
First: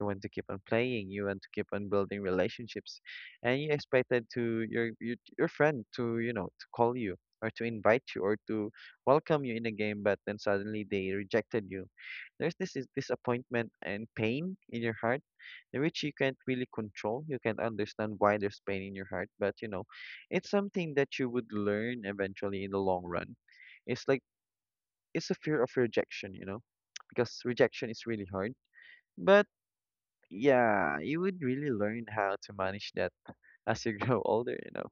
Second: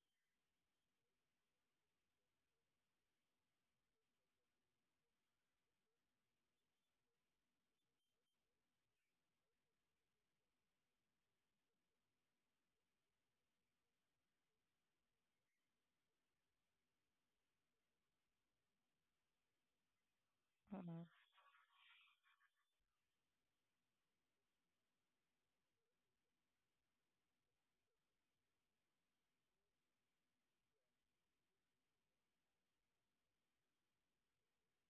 B: You want to keep on playing, you want to keep on building relationships, and you expected to your your friend to, you know, to call you or to invite you or to welcome you in a game, but then suddenly they rejected you. There's this is disappointment and pain in your heart, in which you can't really control. You can't understand why there's pain in your heart, but you know it's something
A: Mhm.
B: that you would learn eventually in the long run. It's like it's a fear of rejection, you know, because rejection is really hard. But yeah, you would really learn how to manage that as you grow older, you know.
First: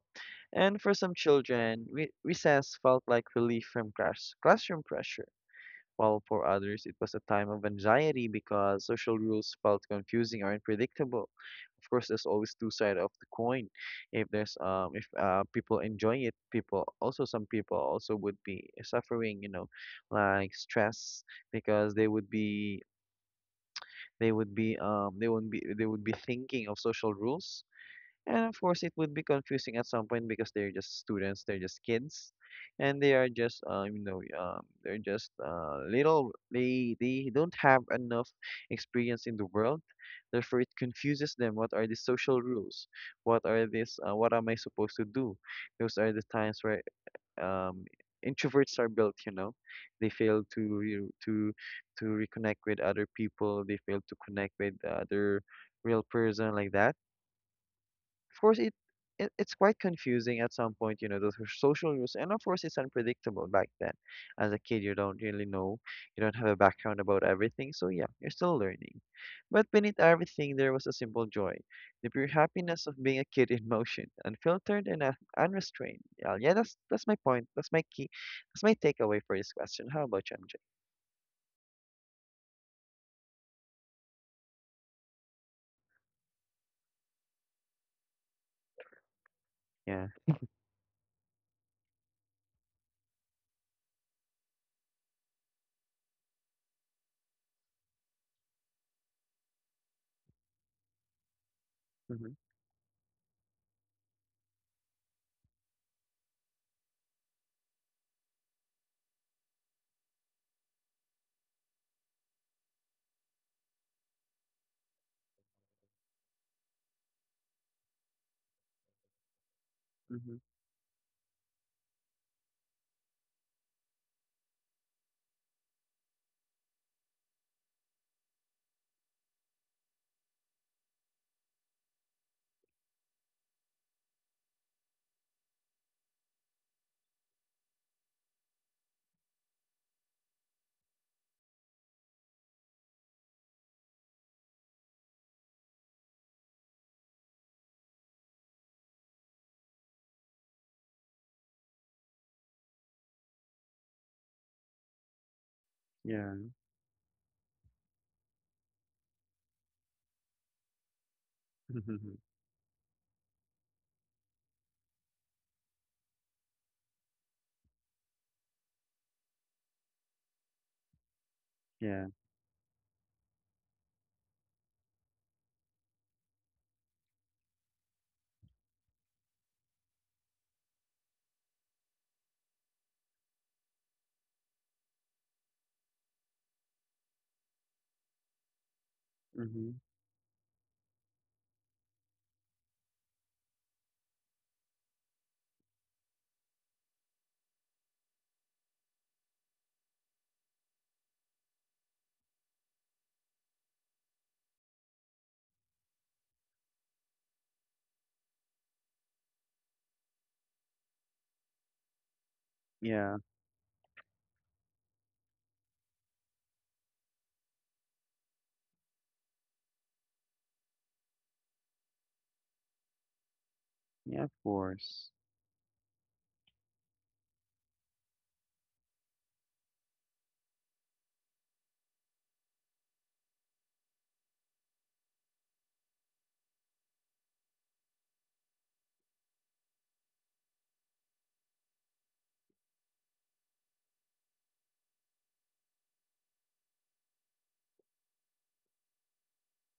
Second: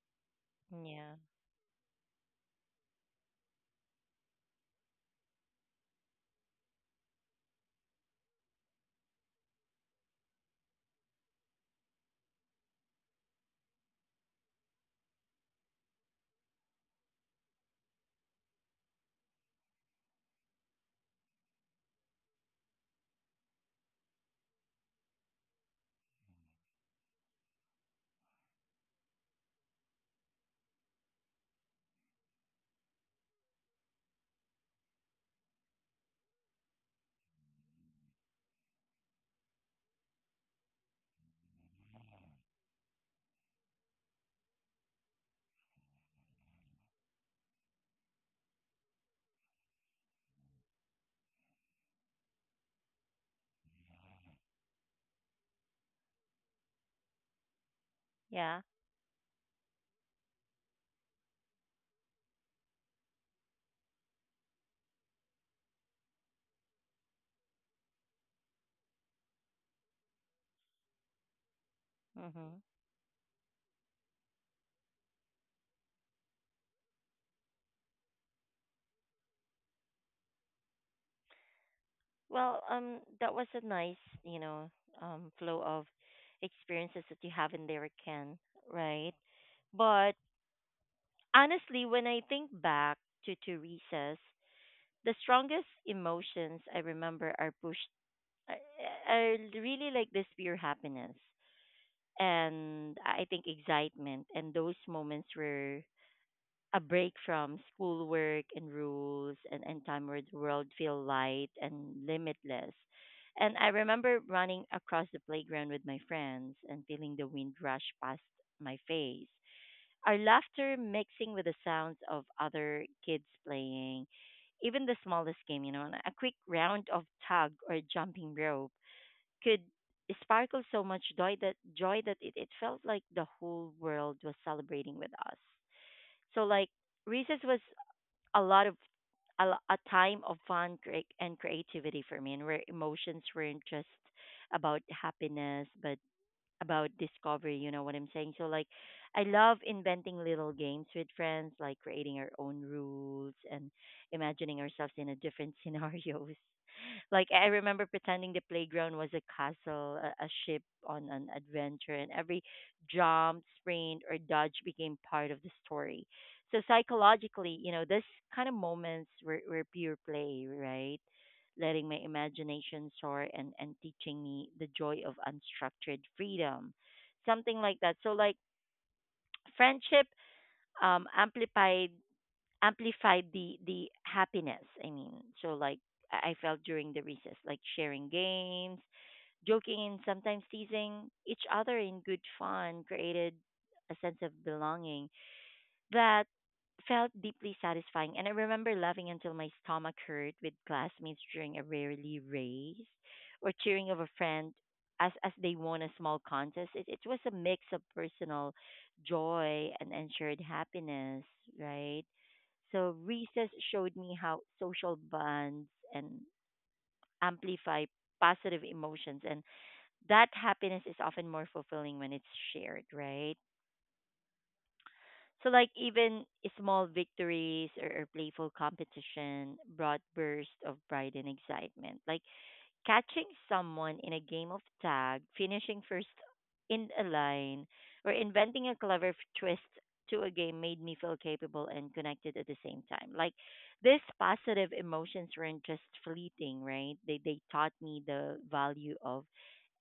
B: And for some
A: Yeah.
B: children, recess felt like relief from classroom pressure, while for others, it was a time of anxiety because social rules felt confusing or unpredictable. Of course, there's always two sides of the coin. If there's if people enjoy it, people also some people also would be suffering, you know, like stress, because they would be, they would be they would be, they would be thinking of social rules. And of course, it would be confusing at some point because they're just students, they're just kids, and they are just, they're just little. They don't have enough experience in the world, therefore it confuses them. What are the social rules? What are this? What am I supposed to do? Those are the times where um, introverts are built. You know, they fail to to reconnect with other people. They fail to connect with the other real person like that. Of course,
A: Yeah.
B: it's quite confusing at some point, you know, those social rules, and of course, it's unpredictable back then. As a kid, you don't really know, you don't have a background about everything, so yeah, you're still learning. But beneath everything, there was a simple joy, the pure
A: Mhm.
B: happiness of being a kid in motion, unfiltered and unrestrained. Yeah, yeah, that's my point. That's my key. That's my takeaway for this question. How about you, MJ?
A: Well, that was a nice, you know, flow of experiences that you have in there, Ken. Right.
B: Yeah.
A: But honestly, when I think back to recess, the strongest emotions I remember are pushed, are are really like this pure happiness
B: Mm-hmm.
A: and I think excitement. And those moments were a break from schoolwork and rules, and time where the world feel light and limitless. And I remember running across the playground with my friends and feeling the wind rush past my face. Our
B: Mm-hmm.
A: laughter mixing with the sounds of other kids playing, even the smallest game, you know, and a quick round of tug or jumping rope could sparkle so much joy, that joy that it felt like the whole world was celebrating with us. So recess was a lot of a, a time of fun and creativity for me, and where emotions weren't just about happiness, but about discovery, you know what I'm saying? So like I love inventing little games with friends, like creating our own rules and imagining ourselves in a different scenarios.
B: Yeah.
A: Like I remember pretending the playground was a castle, a ship on an adventure, and
B: Mm-hmm.
A: every jump, sprint or dodge became part of the story. So psychologically, you know, this kind of moments were pure play, right? Letting my
B: Yeah.
A: imagination soar, and teaching me the joy of unstructured freedom. Something like that. So like friendship um amplified amplified the happiness. I mean, so like I felt during the recess, like sharing games,
B: Mm-hmm.
A: joking and sometimes teasing each other in good fun created a sense of belonging that felt deeply satisfying. And I remember laughing until my stomach hurt with classmates during a rarely race, or cheering of a friend as they won a small contest. It was a mix of personal joy and, ensured happiness, right? So
B: Yeah.
A: recess showed me how social bonds and amplify positive emotions, and that happiness is often more fulfilling when it's shared, right?
B: Yeah, of course.
A: So like even small victories, or playful competition brought bursts of pride and excitement. Like catching someone in a game of tag, finishing first in a line, or inventing a clever twist to a game made me feel capable and connected at the same time. Like these positive emotions weren't just fleeting, right? They taught me the value of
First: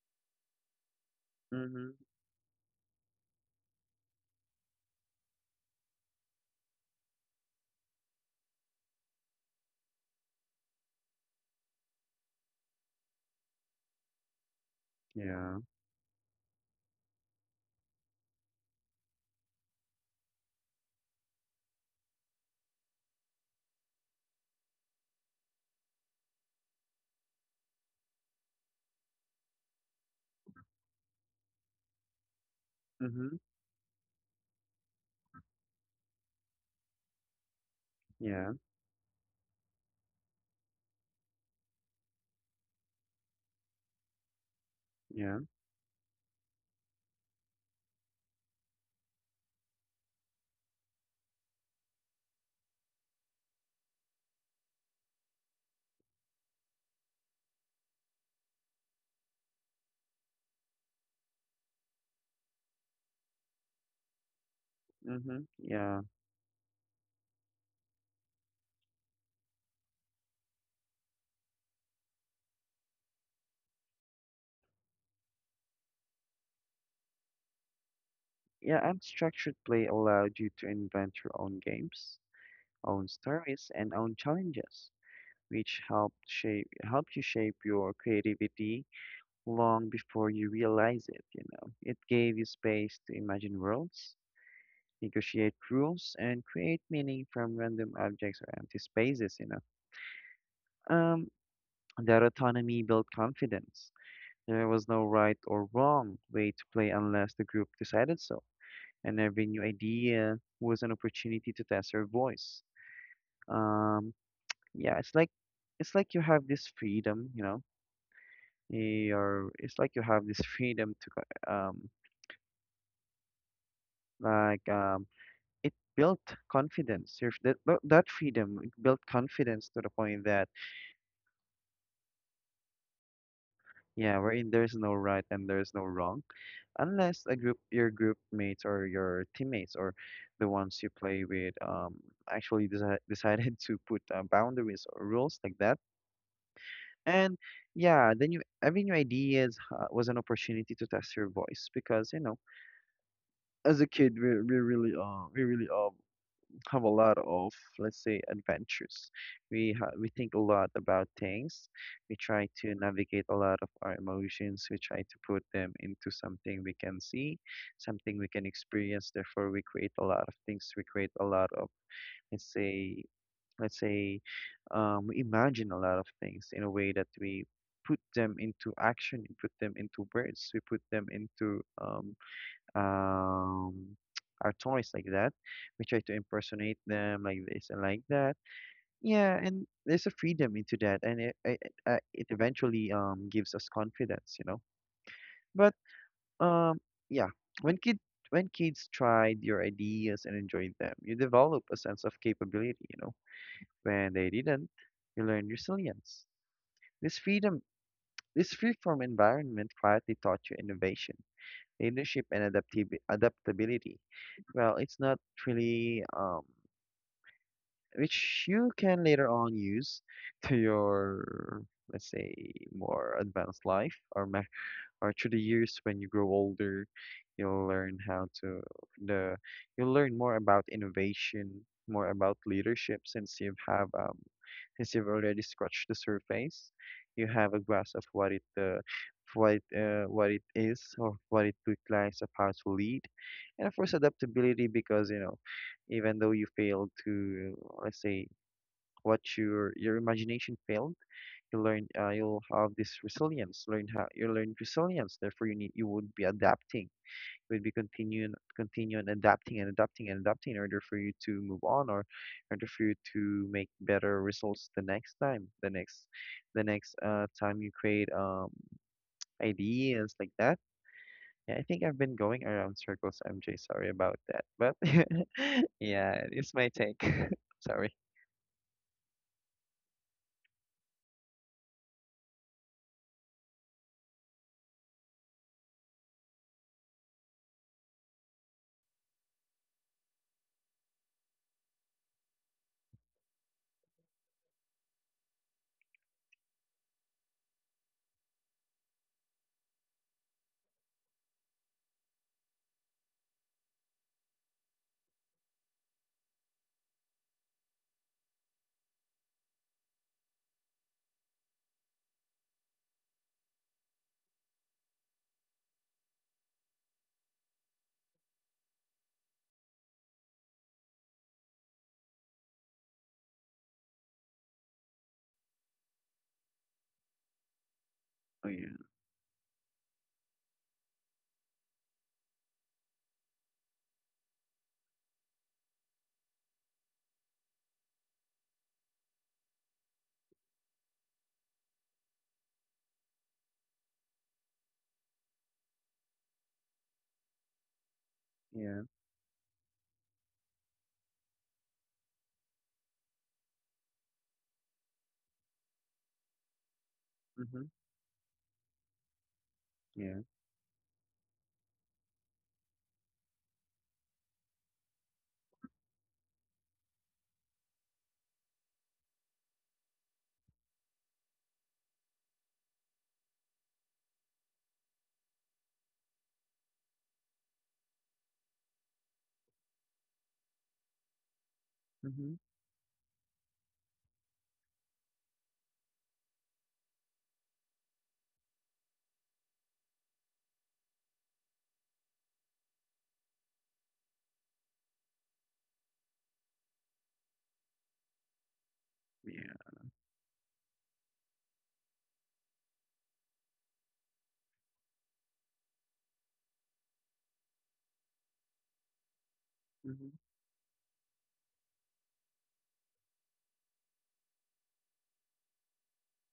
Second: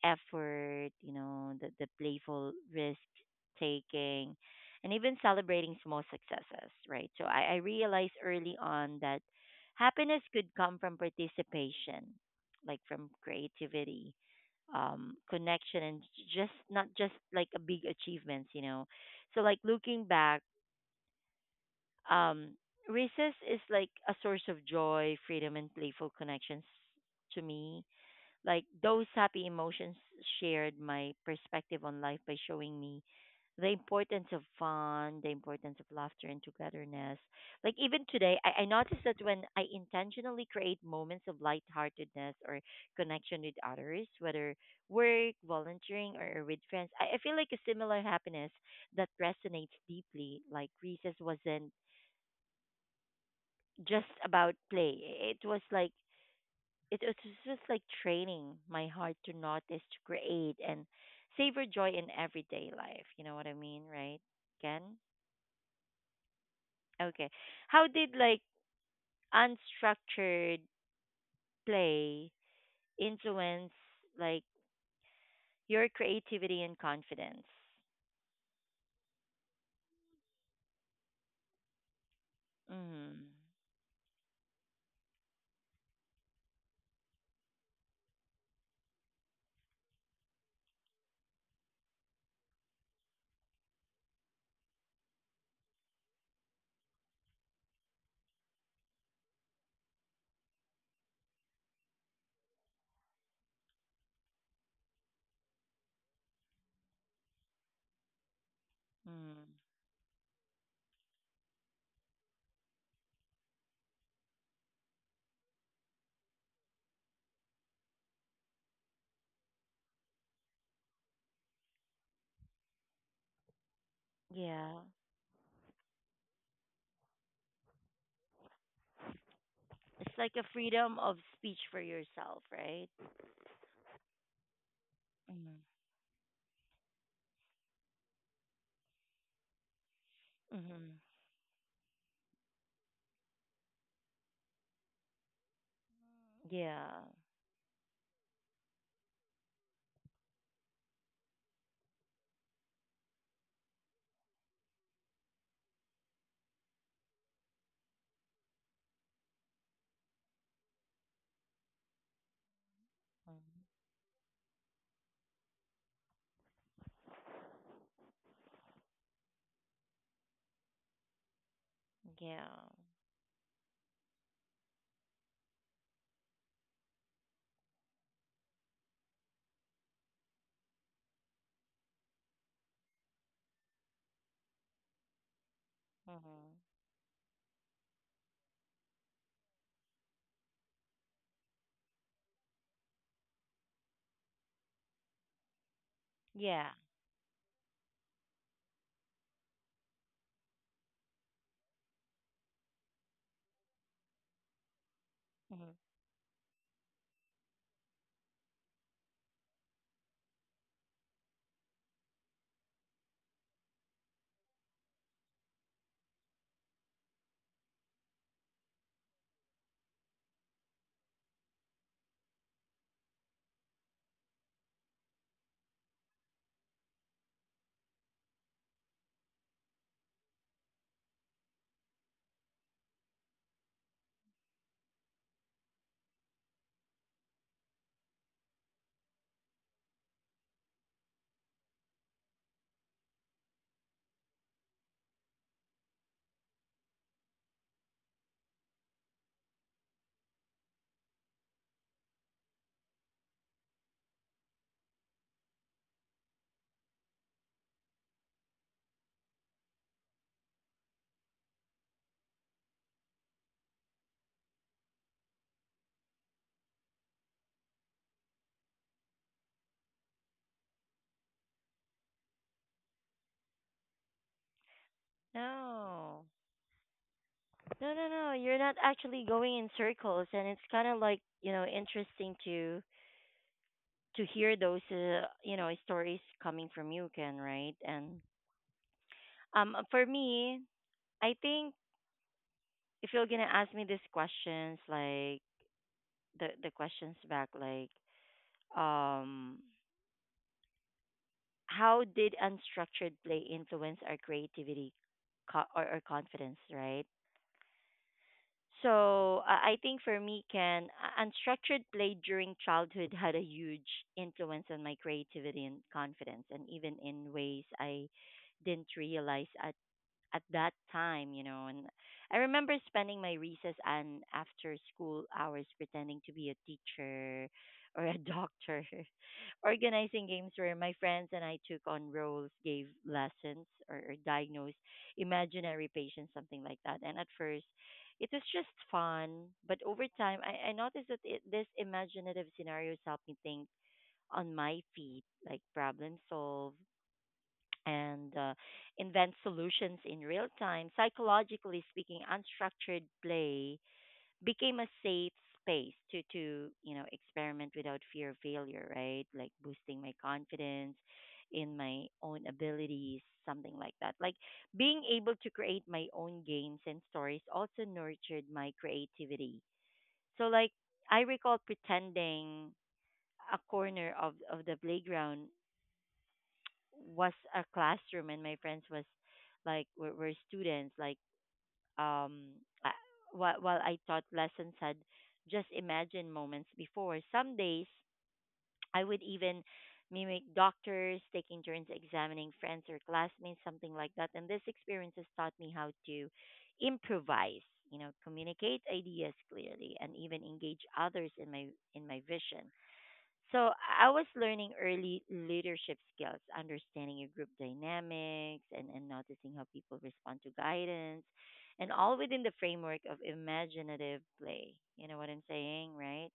A: effort, you know, the
B: Mm-hmm.
A: playful risk taking, and even celebrating small successes, right? So I realized early on that happiness could come from participation, like from creativity,
B: Yeah.
A: connection, and just not just like a big achievements, you know. So like looking back, um, recess is like a source of joy, freedom, and playful connections to me. Like those happy emotions shared my perspective on life by showing me
B: Mm-hmm.
A: the importance of fun, the importance of laughter and togetherness. Like even today,
B: Yeah,
A: I noticed that when I intentionally create moments of lightheartedness or connection with others, whether work,
B: yeah.
A: volunteering, or with friends, I feel like a similar happiness that resonates deeply. Like recess wasn't just about play; it was like it, it's just like training my heart to notice, to create, and savor joy in everyday life. You know what I mean, right, Ken?
B: Mm-hmm. Yeah.
A: Okay. How did like unstructured play influence like your creativity and confidence?
B: Yeah, and structured play allowed you to invent your own games, own
A: Mm.
B: stories, and own challenges, which help you shape your creativity long before you realize it, you know. It gave you space to imagine worlds, negotiate rules, and create meaning from random objects or empty spaces, you know. Um, that autonomy built confidence. There was no right or wrong way to play unless the group decided so. And
A: Mm.
B: every new idea was an opportunity to test her voice. Um, yeah, it's like you have this freedom, you know. Or it's like you have this freedom to like
A: Yeah.
B: um, it built confidence. That freedom built confidence to the
A: It's
B: point
A: like a
B: that
A: freedom of speech for yourself, right?
B: yeah, wherein there's no right and
A: Mm.
B: there's no wrong, unless a group your group mates or your teammates or the ones you
A: Mm-hmm.
B: play with actually desi decided to put boundaries or rules like that.
A: Yeah.
B: And yeah, the new every new ideas was an opportunity to test your voice because you know, as a kid, we really have a lot of, let's say, adventures. We think a lot about things. We try to navigate a lot of
A: Mm.
B: our emotions. We try to put them into something we can see, something we can experience. Therefore, we create a lot of things. We create a lot of,
A: Yeah.
B: let's say, let's say, we imagine a lot of things in a way that we put them into action, we put them into words, we put them into um, our toys like that. We try to
A: Mm-hmm.
B: impersonate them like this and like that. Yeah, and there's a freedom into that, and it eventually gives us confidence, you know. But
A: Yeah.
B: um, yeah, when kid when kids tried your ideas and enjoyed them, you develop a sense of capability, you know. When they didn't, you learned
A: Mm-hmm.
B: resilience. This freedom, this free from environment quietly taught you innovation, leadership, and adaptability. Well, it's not really, which you can later on use to your, let's say, more advanced life, or through the years when you grow older, you'll learn how to the you'll learn more about innovation, more about leadership, since you have since you've already scratched the surface, you have a grasp of what it of what what it is, or what it requires, of how to lead, and of course adaptability, because you know, even though you failed to, let's say, what your imagination failed, you'll have this resilience, learn how you learn resilience, therefore you would be adapting, you would be continuing adapting and adapting and adapting in order for you to move on, or in order for you to make better results the next time, the next time you create ideas like that. Yeah, I think I've been going around circles, MJ, sorry about that, but yeah,
A: No.
B: it's my take.
A: No,
B: Sorry.
A: no, no. You're not actually going in circles and it's kind of like, you know, interesting to hear those you know, stories coming from you, Ken, right? And for me, I think if you're going to ask me these questions like the questions back like um how did unstructured play influence our creativity or confidence, right? So I think for me, Ken, unstructured play during childhood had a huge influence on my creativity and confidence, and even in ways I didn't realize at that time, you know. And I remember spending my recess and after school hours pretending to be a teacher or a
B: Oh yeah.
A: doctor, organizing games where my friends and I took on roles, gave lessons, or diagnosed imaginary patients, something like that. And at first, it was just fun, but over time, I noticed that it, this imaginative scenarios helped me think on my feet, like problem solve and
B: Yeah.
A: invent solutions in real time. Psychologically speaking, unstructured play became a safe space to you know
B: Mm-hmm.
A: experiment without fear of failure, right? Like boosting my
B: Yeah.
A: confidence in my own abilities, something like that. Like being able to create my own games and stories also nurtured my creativity. So like I recall pretending a corner of the playground was a classroom and my friends was like were students like
B: Mm-hmm.
A: um I, while I taught lessons had just imagine moments before some days I would even mimic doctors taking turns examining friends or classmates, something like that. And this experiences taught me how to improvise, you know, communicate ideas
B: Yeah.
A: clearly and even engage others in my vision. So I was learning early leadership skills, understanding your group dynamics, and noticing how people
B: Mm-hmm.
A: respond to guidance, and all within the framework of imaginative play. You know what I'm saying, right?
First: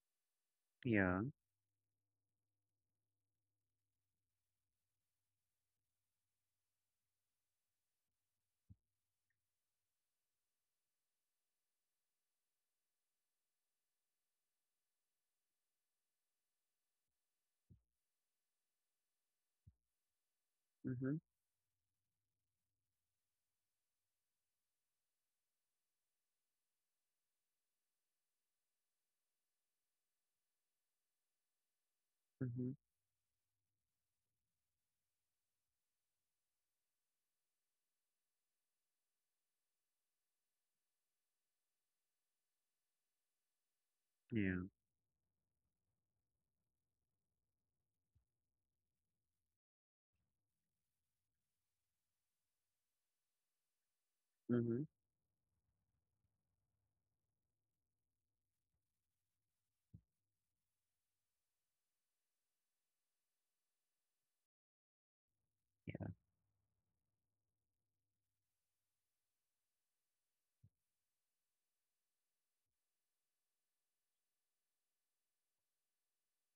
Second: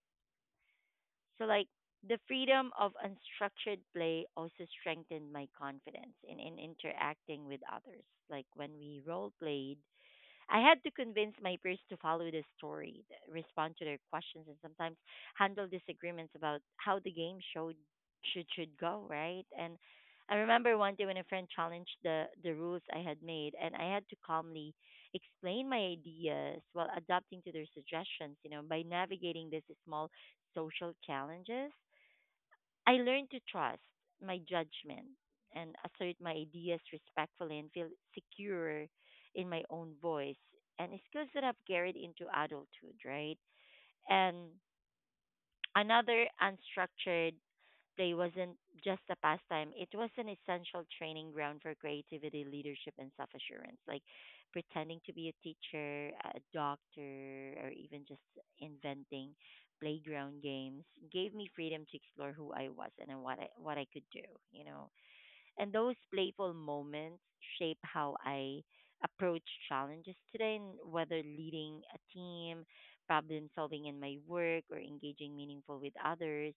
B: Yeah.
A: So, like, the freedom of unstructured play also strengthened my confidence in interacting with others. Like, when we role played, I had to convince my peers to follow the story, respond to their questions, and sometimes handle disagreements about how the game showed should go, right? And I remember one day when
B: Mhm,
A: a friend challenged the rules I had made, and I had to calmly explain my ideas while adapting to their suggestions. You know, by navigating these small social challenges,
B: mhm.
A: I learned to trust my judgment and assert my ideas respectfully and feel secure in my own voice and skills that I've carried into adulthood, right? And
B: Yeah.
A: another unstructured play wasn't just a pastime, it was an essential training ground for creativity, leadership, and self assurance. Like
B: Mhm,
A: pretending to be a teacher, a doctor, or even just inventing playground games gave me freedom to explore who I was and what I could do, you know. And those playful moments shape how I approach challenges today, and whether leading a team, problem solving in my work, or engaging meaningful with others.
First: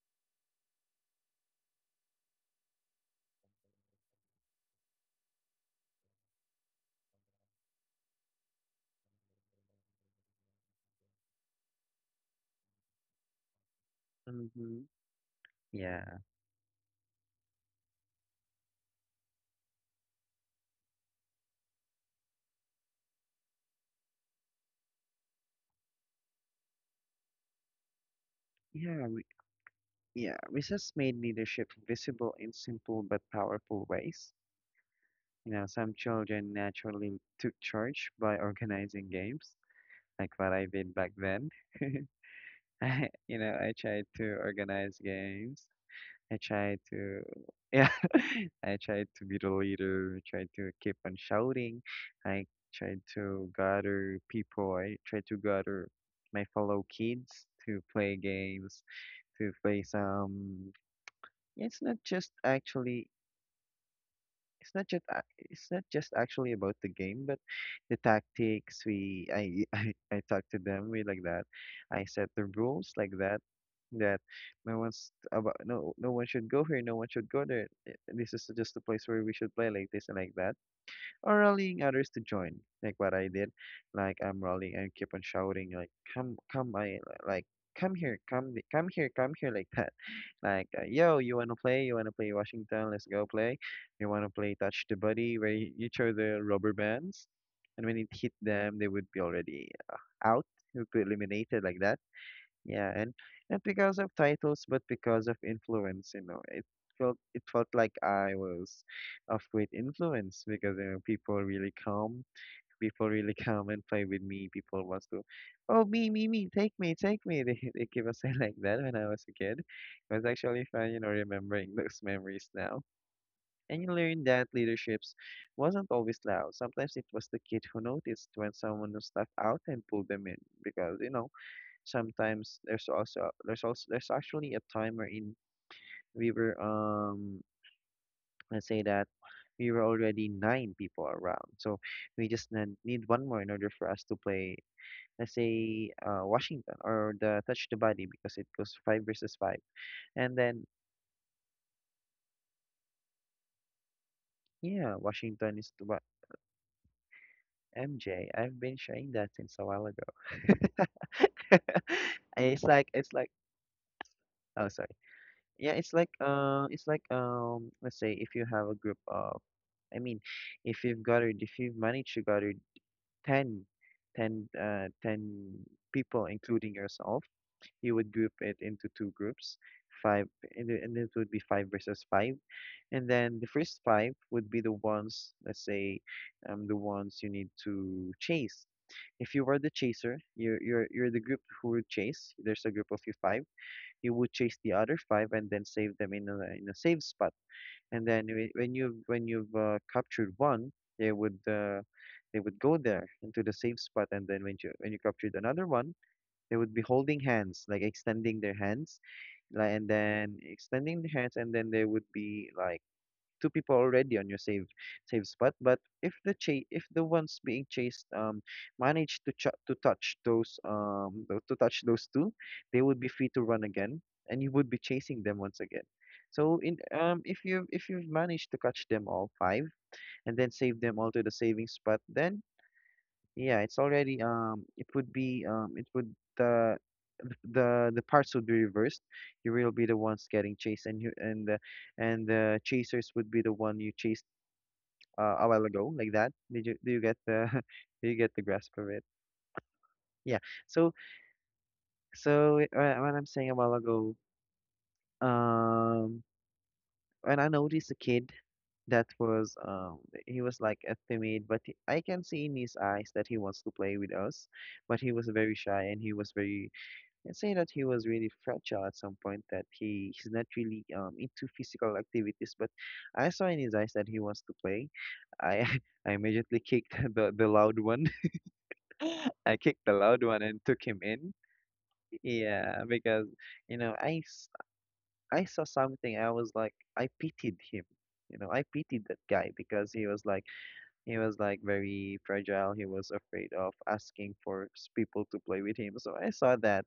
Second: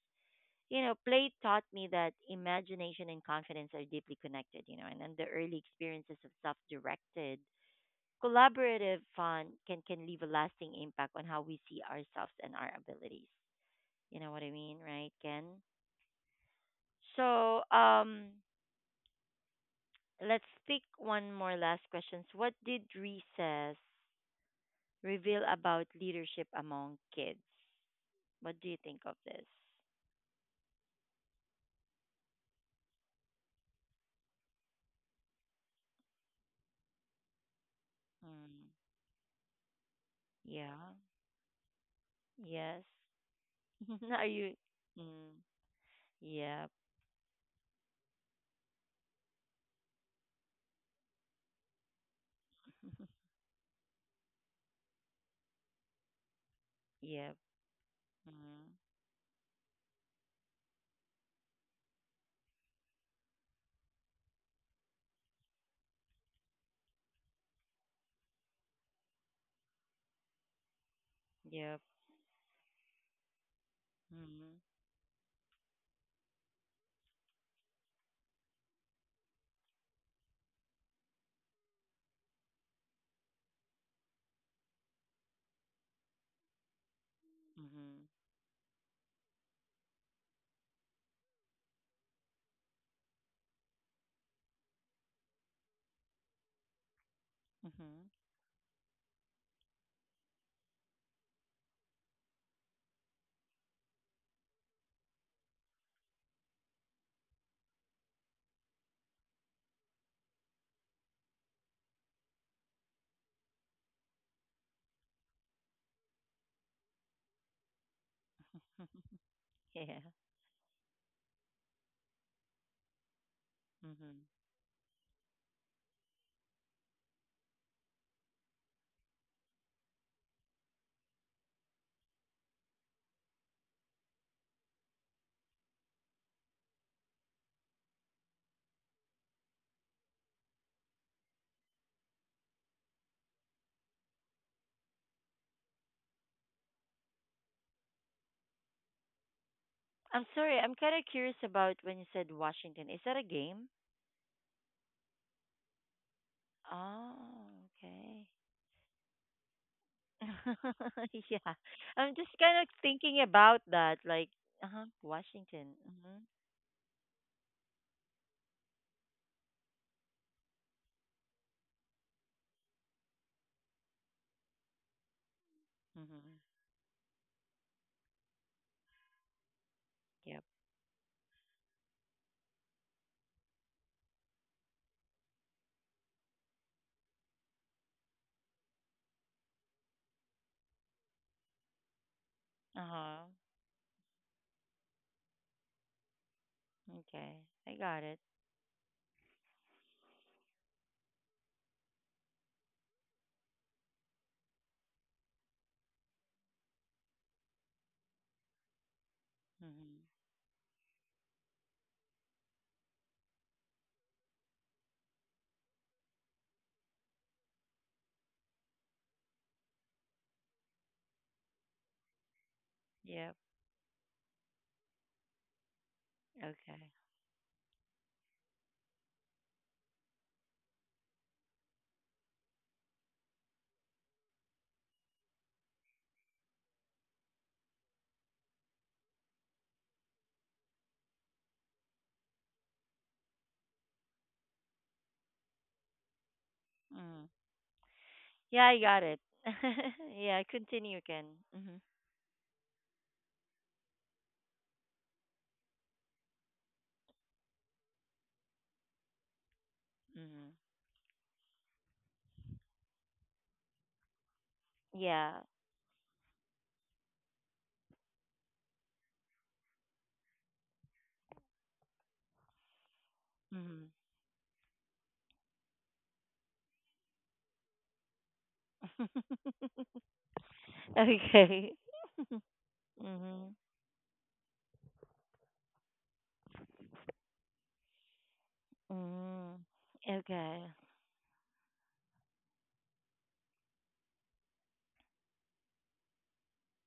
A: You know, play taught me that imagination and confidence are deeply connected, you know, and then the early experiences of self directed, collaborative fun can leave a lasting impact on how we see ourselves and our abilities. You know what I mean,
B: mhm.
A: right, Ken?
B: Yeah.
A: So, let's pick one more last questions. What did recess reveal about leadership among kids? What do you think
B: Yeah.
A: of this?
B: Yeah. Recess made leadership visible in simple but powerful ways. You know, some children naturally took charge by
A: Mm,
B: organizing games, like what I did
A: yeah.
B: back then.
A: Yes.
B: I, you know, I tried to
A: Are you?
B: organize
A: Mm,
B: games. I
A: yep.
B: tried to, yeah, I tried to be the leader, I tried to keep on shouting. I tried to gather people, I tried to gather my fellow
A: Yep.
B: kids to play
A: Mm,
B: games, to play some. It's not just actually, it's not just actually about the game, but the tactics. We I I talked to them. We like that.
A: yep.
B: I set the rules like that. That
A: Mm,
B: no one should go here. No one should go there. This is just a place where we should play like this and like that, or rallying others to join, like what I did. Like I'm rallying and keep on shouting, like come, come, I like come
A: hmm
B: here, come here, come here, like that. Like yo, you wanna play? You wanna play Washington? Let's go play. You wanna play touch the body where you throw the rubber bands, and when
A: hmm
B: it hit them, they would be already out, would be eliminated like that. Yeah, and not because of titles, but because of influence, you know. It felt like I was of great influence because you know people really come, people really come and play with me. People wants to, oh me, me, me, take me, take me. They keep on saying like that when I was a kid.
A: yeah.
B: It was actually fun, you know, remembering those memories now. And you
A: Hmm.
B: learn that leaderships wasn't always loud. Sometimes it was the kid who noticed when someone was left out and pulled them in, because sometimes there's actually a time wherein we were let's say that we were already nine people around, so we just need one more in order for us to play. Let's say Washington or the touch the body, because it goes five versus five.
A: I'm
B: And
A: sorry.
B: then,
A: I'm kind of curious about when you said Washington. Is that a game?
B: yeah, Washington is the what,
A: Oh, okay.
B: MJ? I've been sharing that since a while ago.
A: Yeah. I'm just
B: And
A: kind of
B: it's
A: thinking
B: like
A: about that, like,
B: Oh,
A: uh-huh,
B: sorry. Yeah
A: Washington. Mm-hmm.
B: it's like Let's say if you have a group of— I mean, if you've managed to gather 10, 10 people,
A: Mm-hmm.
B: including yourself. You would group it into two groups, five,
A: Yep.
B: and it would be five versus five. And then the first five would be the ones, let's say, the ones you need to chase. If you were the chaser, you're the group who would chase. There's a group of you
A: Uh-huh.
B: five. You would chase the other five and then save them in a safe spot,
A: Okay. I got
B: and
A: it.
B: then when you've captured one. They would they would go there into the safe spot, and then when you captured another one, they would be holding hands, like extending their hands, like, and
A: Mm-hmm.
B: then extending their hands, and then they would be like two people already on your save spot. But if the chase if the ones being chased manage to touch those tho- to touch those two, they would be free
A: Yep.
B: to run again, and you would be chasing them once again. So, in
A: Okay.
B: if you've managed to catch them all five and then save them all to the saving spot, then, yeah, it would the the parts would be reversed. You will be the ones getting chased, and the chasers would be the one you chase a while ago, like that. Did you do you get
A: Mm-hmm.
B: the do you get the
A: Yeah,
B: Grasp
A: I
B: of
A: got
B: it?
A: it.
B: Yeah.
A: Yeah,
B: So
A: continue again. Mm-hmm.
B: so, when I'm saying a while ago, um, when I noticed a kid that was he
A: Mm-hmm.
B: was like a timid, but I can see in his eyes that he wants to play with us, but he was
A: Yeah.
B: very shy and he was very— I'd say that he was really fragile at some point, that he's not really into physical activities, but I saw in his
A: Mm-hmm.
B: eyes that he wants to play. I I immediately kicked the loud one. I kicked the loud one and took him in.
A: Okay.
B: Yeah, because
A: Mm-hmm.
B: you know, I s- I saw something. I was like, I pitied him. You know, I pitied that guy
A: Mm-hmm.
B: because
A: Okay.
B: he was like very fragile. He was afraid of asking for people to play with him. So I saw that,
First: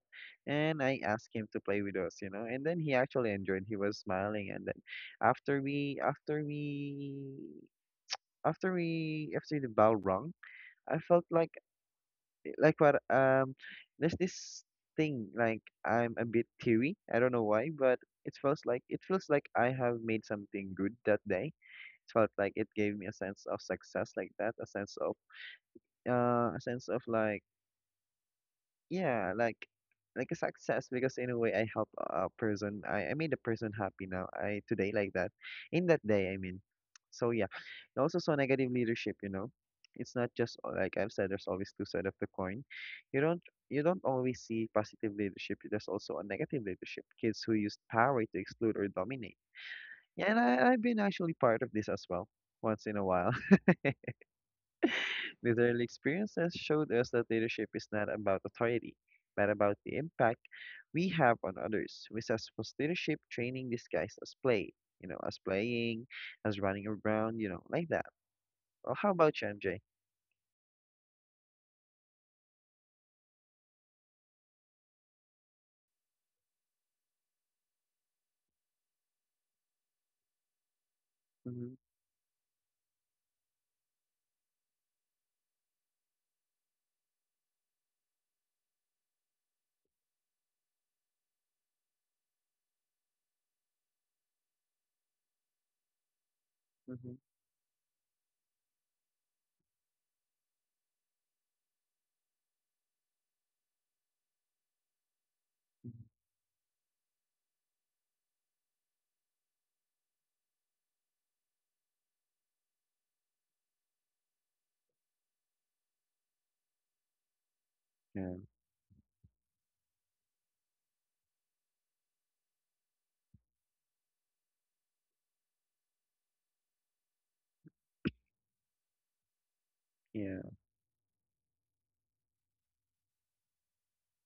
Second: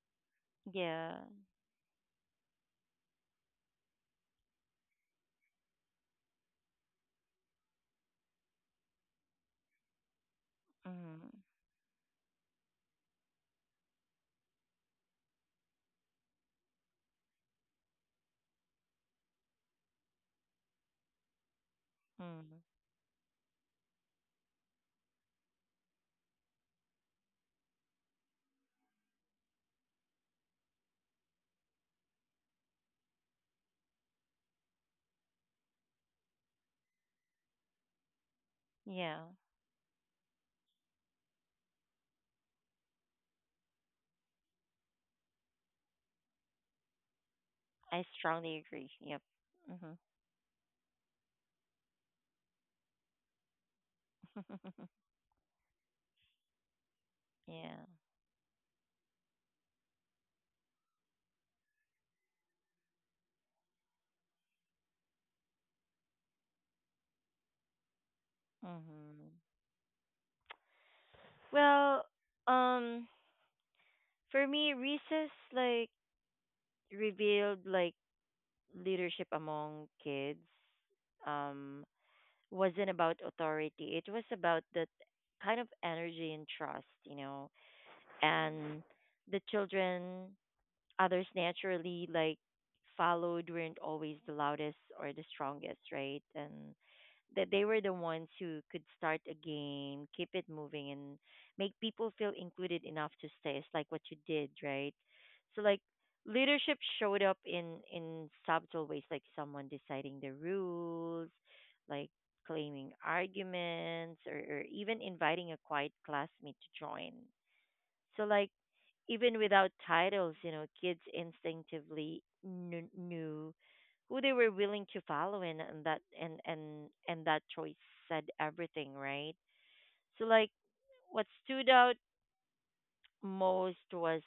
B: and I
A: Yeah.
B: asked him to play with us. You know, and then he actually enjoyed. He was smiling, and then after we after we after the bell rung, I felt
A: Mm-hmm.
B: like what there's this thing, like, I'm a bit teary. I don't know why, but it feels like I have made something good that day. It felt like
A: Mm-hmm.
B: it gave me a sense of success, like that. A sense of uh a sense of like yeah like a success, because in a way, I help a person. I made a person happy now, I today like that, in that day, I mean. So, yeah, I also so negative leadership,
A: Yeah.
B: you know, it's not just like I've said, there's always two sides of the coin. You don't you don't always see positive leadership. There's also a negative leadership, kids who use
A: I
B: power to
A: strongly
B: exclude or
A: agree. Yep.
B: dominate.
A: Mm-hmm.
B: Yeah, and I've been actually part of this as well, once in a while. These early experiences showed us that leadership
A: Yeah.
B: is not about authority, but about the impact we have on others. We saw sports leadership training disguised as play, as playing, as running around, like that. Well, how
A: Mhm.
B: about you, MJ?
A: Well, um, for me, recess like revealed like leadership among kids.
B: Mm-hmm,
A: Um, wasn't about authority. It was about that kind of energy and trust, you know, and the children others naturally like followed weren't always the loudest or the strongest, right? And
B: mm-hmm.
A: that they were the ones who could start a game, keep it moving, and make people feel included enough to stay. It's like what you did, right? So like leadership showed up in subtle ways, like someone deciding the rules, like claiming arguments, or even inviting a quiet classmate to join. So
B: Yeah,
A: like even without titles, you know, kids instinctively knew who they were willing to follow, and that choice said everything, right? So
B: yeah,
A: like what stood out most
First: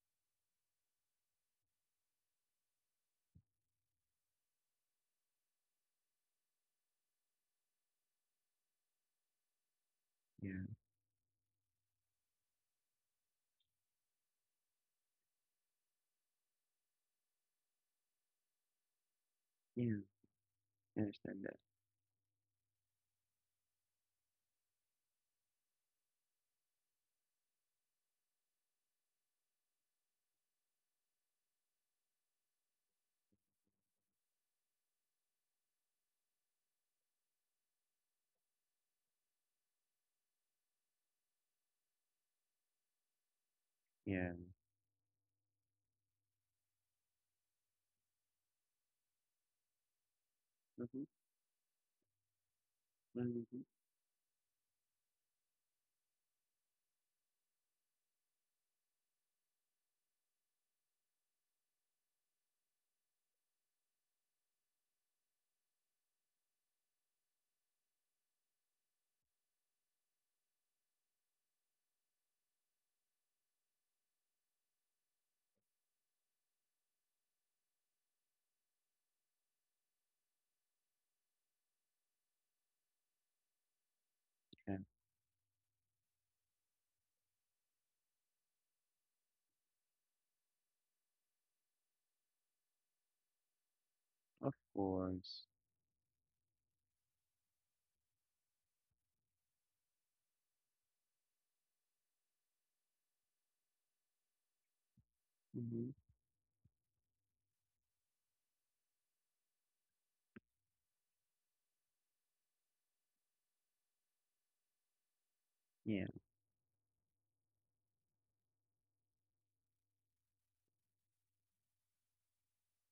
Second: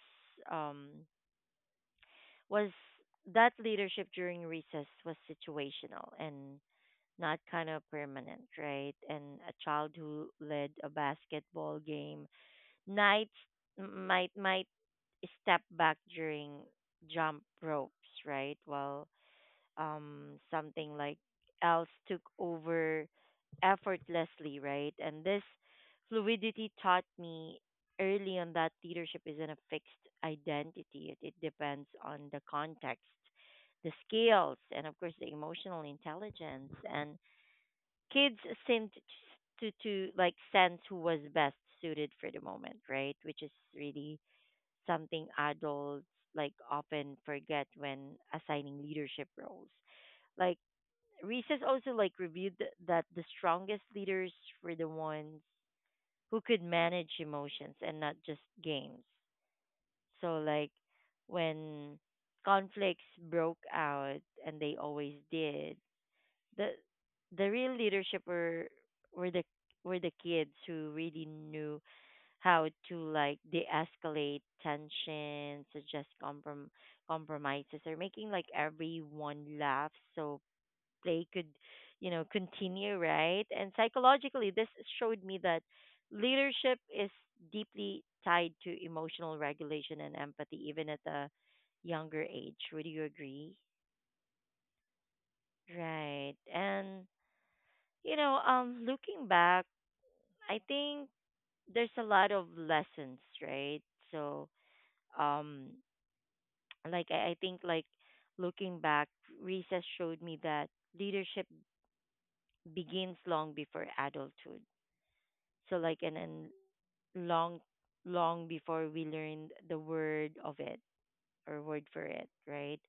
A: um was that leadership during recess was situational and not kind of permanent, right? And a child who led
B: yeah,
A: a basketball game nights might step back during jump ropes, right? While
B: yeah.
A: something
B: I
A: like
B: understand that.
A: else took over effortlessly, right? And this fluidity taught me early on that leadership isn't a fixed identity. It depends on the context, the skills, and of course the emotional intelligence. And kids seemed to like sense who was best suited for the moment, right? Which is really
B: Yeah.
A: something adults like often forget when assigning leadership roles. Like
B: Mm-hmm,
A: Reese's also like reviewed that the
B: mm-hmm.
A: strongest leaders were the ones who could manage emotions and not just games. So like when conflicts broke out and they always did, the the real leadership were the were the kids who really knew how to like de-escalate tension, suggest compromises, or making like everyone laugh so play could, you know, continue, right? And psychologically, this
B: Yeah,
A: showed me that leadership is deeply tied to emotional regulation and empathy, even at a younger age. Would you agree?
B: of course.
A: Right. And you know, looking back, I think there's a lot of lessons, right? So, um,
B: Mm-hmm.
A: like I think like looking back, recess showed me that leadership begins long before adulthood. So like
B: Yeah,
A: and long long before we learned the word of it or word for it, right?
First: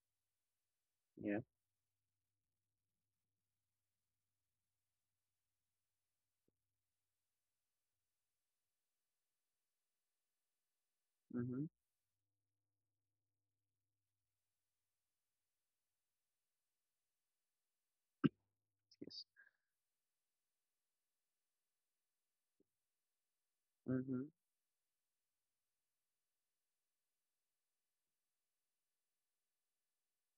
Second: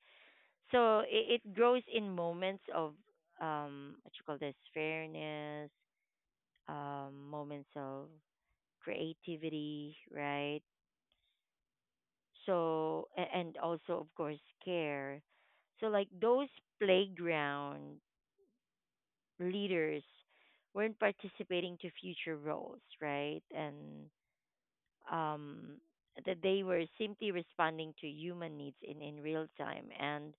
A: So
B: yeah.
A: it grows in moments of what you call this fairness, moments of creativity, right?
B: Mm-hmm.
A: So a- and also of course care. So like those playground
B: Yes.
A: leaders weren't participating to future roles, right? And
B: Mm-hmm.
A: um, that they were simply responding to human needs in real time. And,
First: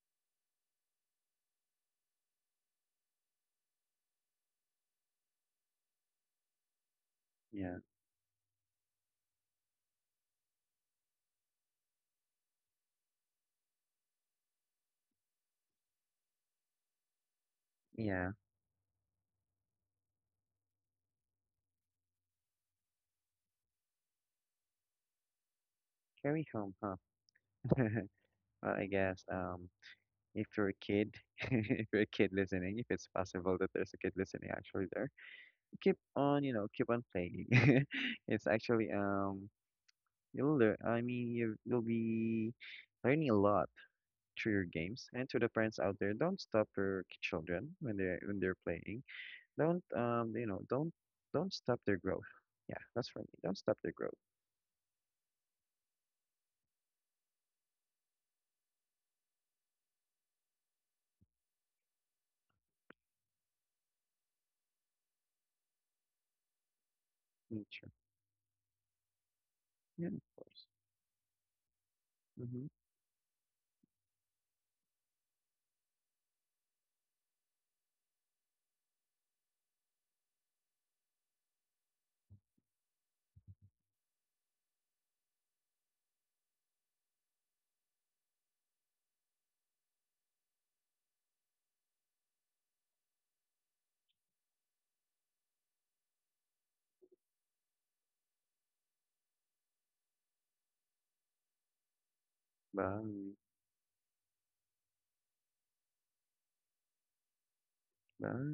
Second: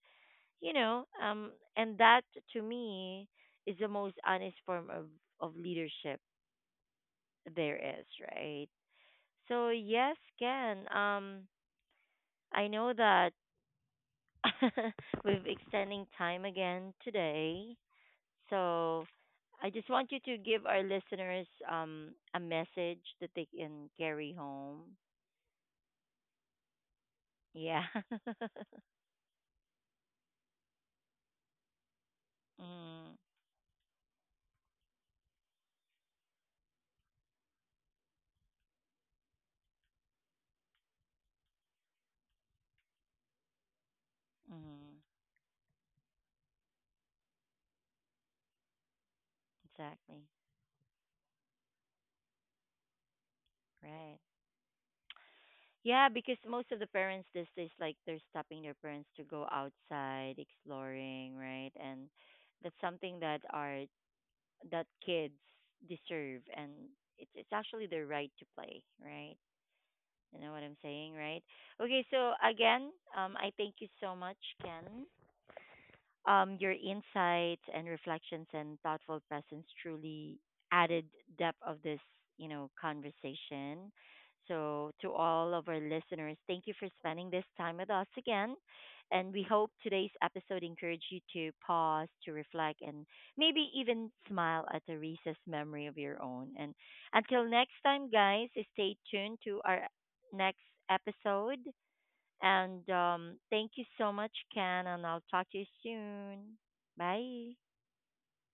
A: you know, and that to me is the most honest form of leadership there
B: Yeah,
A: is, right? So, yes, Ken, I know that we've extending time again today.
B: yeah.
A: So I just want you to give our listeners a message that they can carry home.
B: Carry home, huh?
A: Yeah.
B: Well, I guess. If you're a kid, if you're a kid listening, if it's
A: Mm,
B: possible that there's a kid listening actually there, keep on playing. It's actually you'll learn. I mean, you'll be learning a lot through your
A: mm,
B: games. And to the parents out there, don't stop your children when they're playing. Don't
A: exactly.
B: you know don't stop their growth. Yeah, that's for me. Don't stop their growth.
A: Right. Yeah, because most of the parents these days, like they're stopping their parents to go outside exploring, right? And that's something that are that kids deserve, and it's
B: Mm.
A: actually
B: Sure.
A: their right to play, right?
B: Yeah, of
A: You know what
B: course.
A: I'm saying, right? Okay, so
B: Mm-hmm.
A: again, I thank you so much, Ken, your insights and reflections and thoughtful presence truly added depth of this, you know, conversation. So to all of our listeners, thank you for spending this time with us again. And we hope today's episode encouraged you to pause, to reflect, and maybe even smile at a recess memory of your own. And until next time, guys, stay tuned to our next episode. And
B: Bye.
A: thank you so much, Ken, and I'll talk to you soon. Bye.
B: Bye.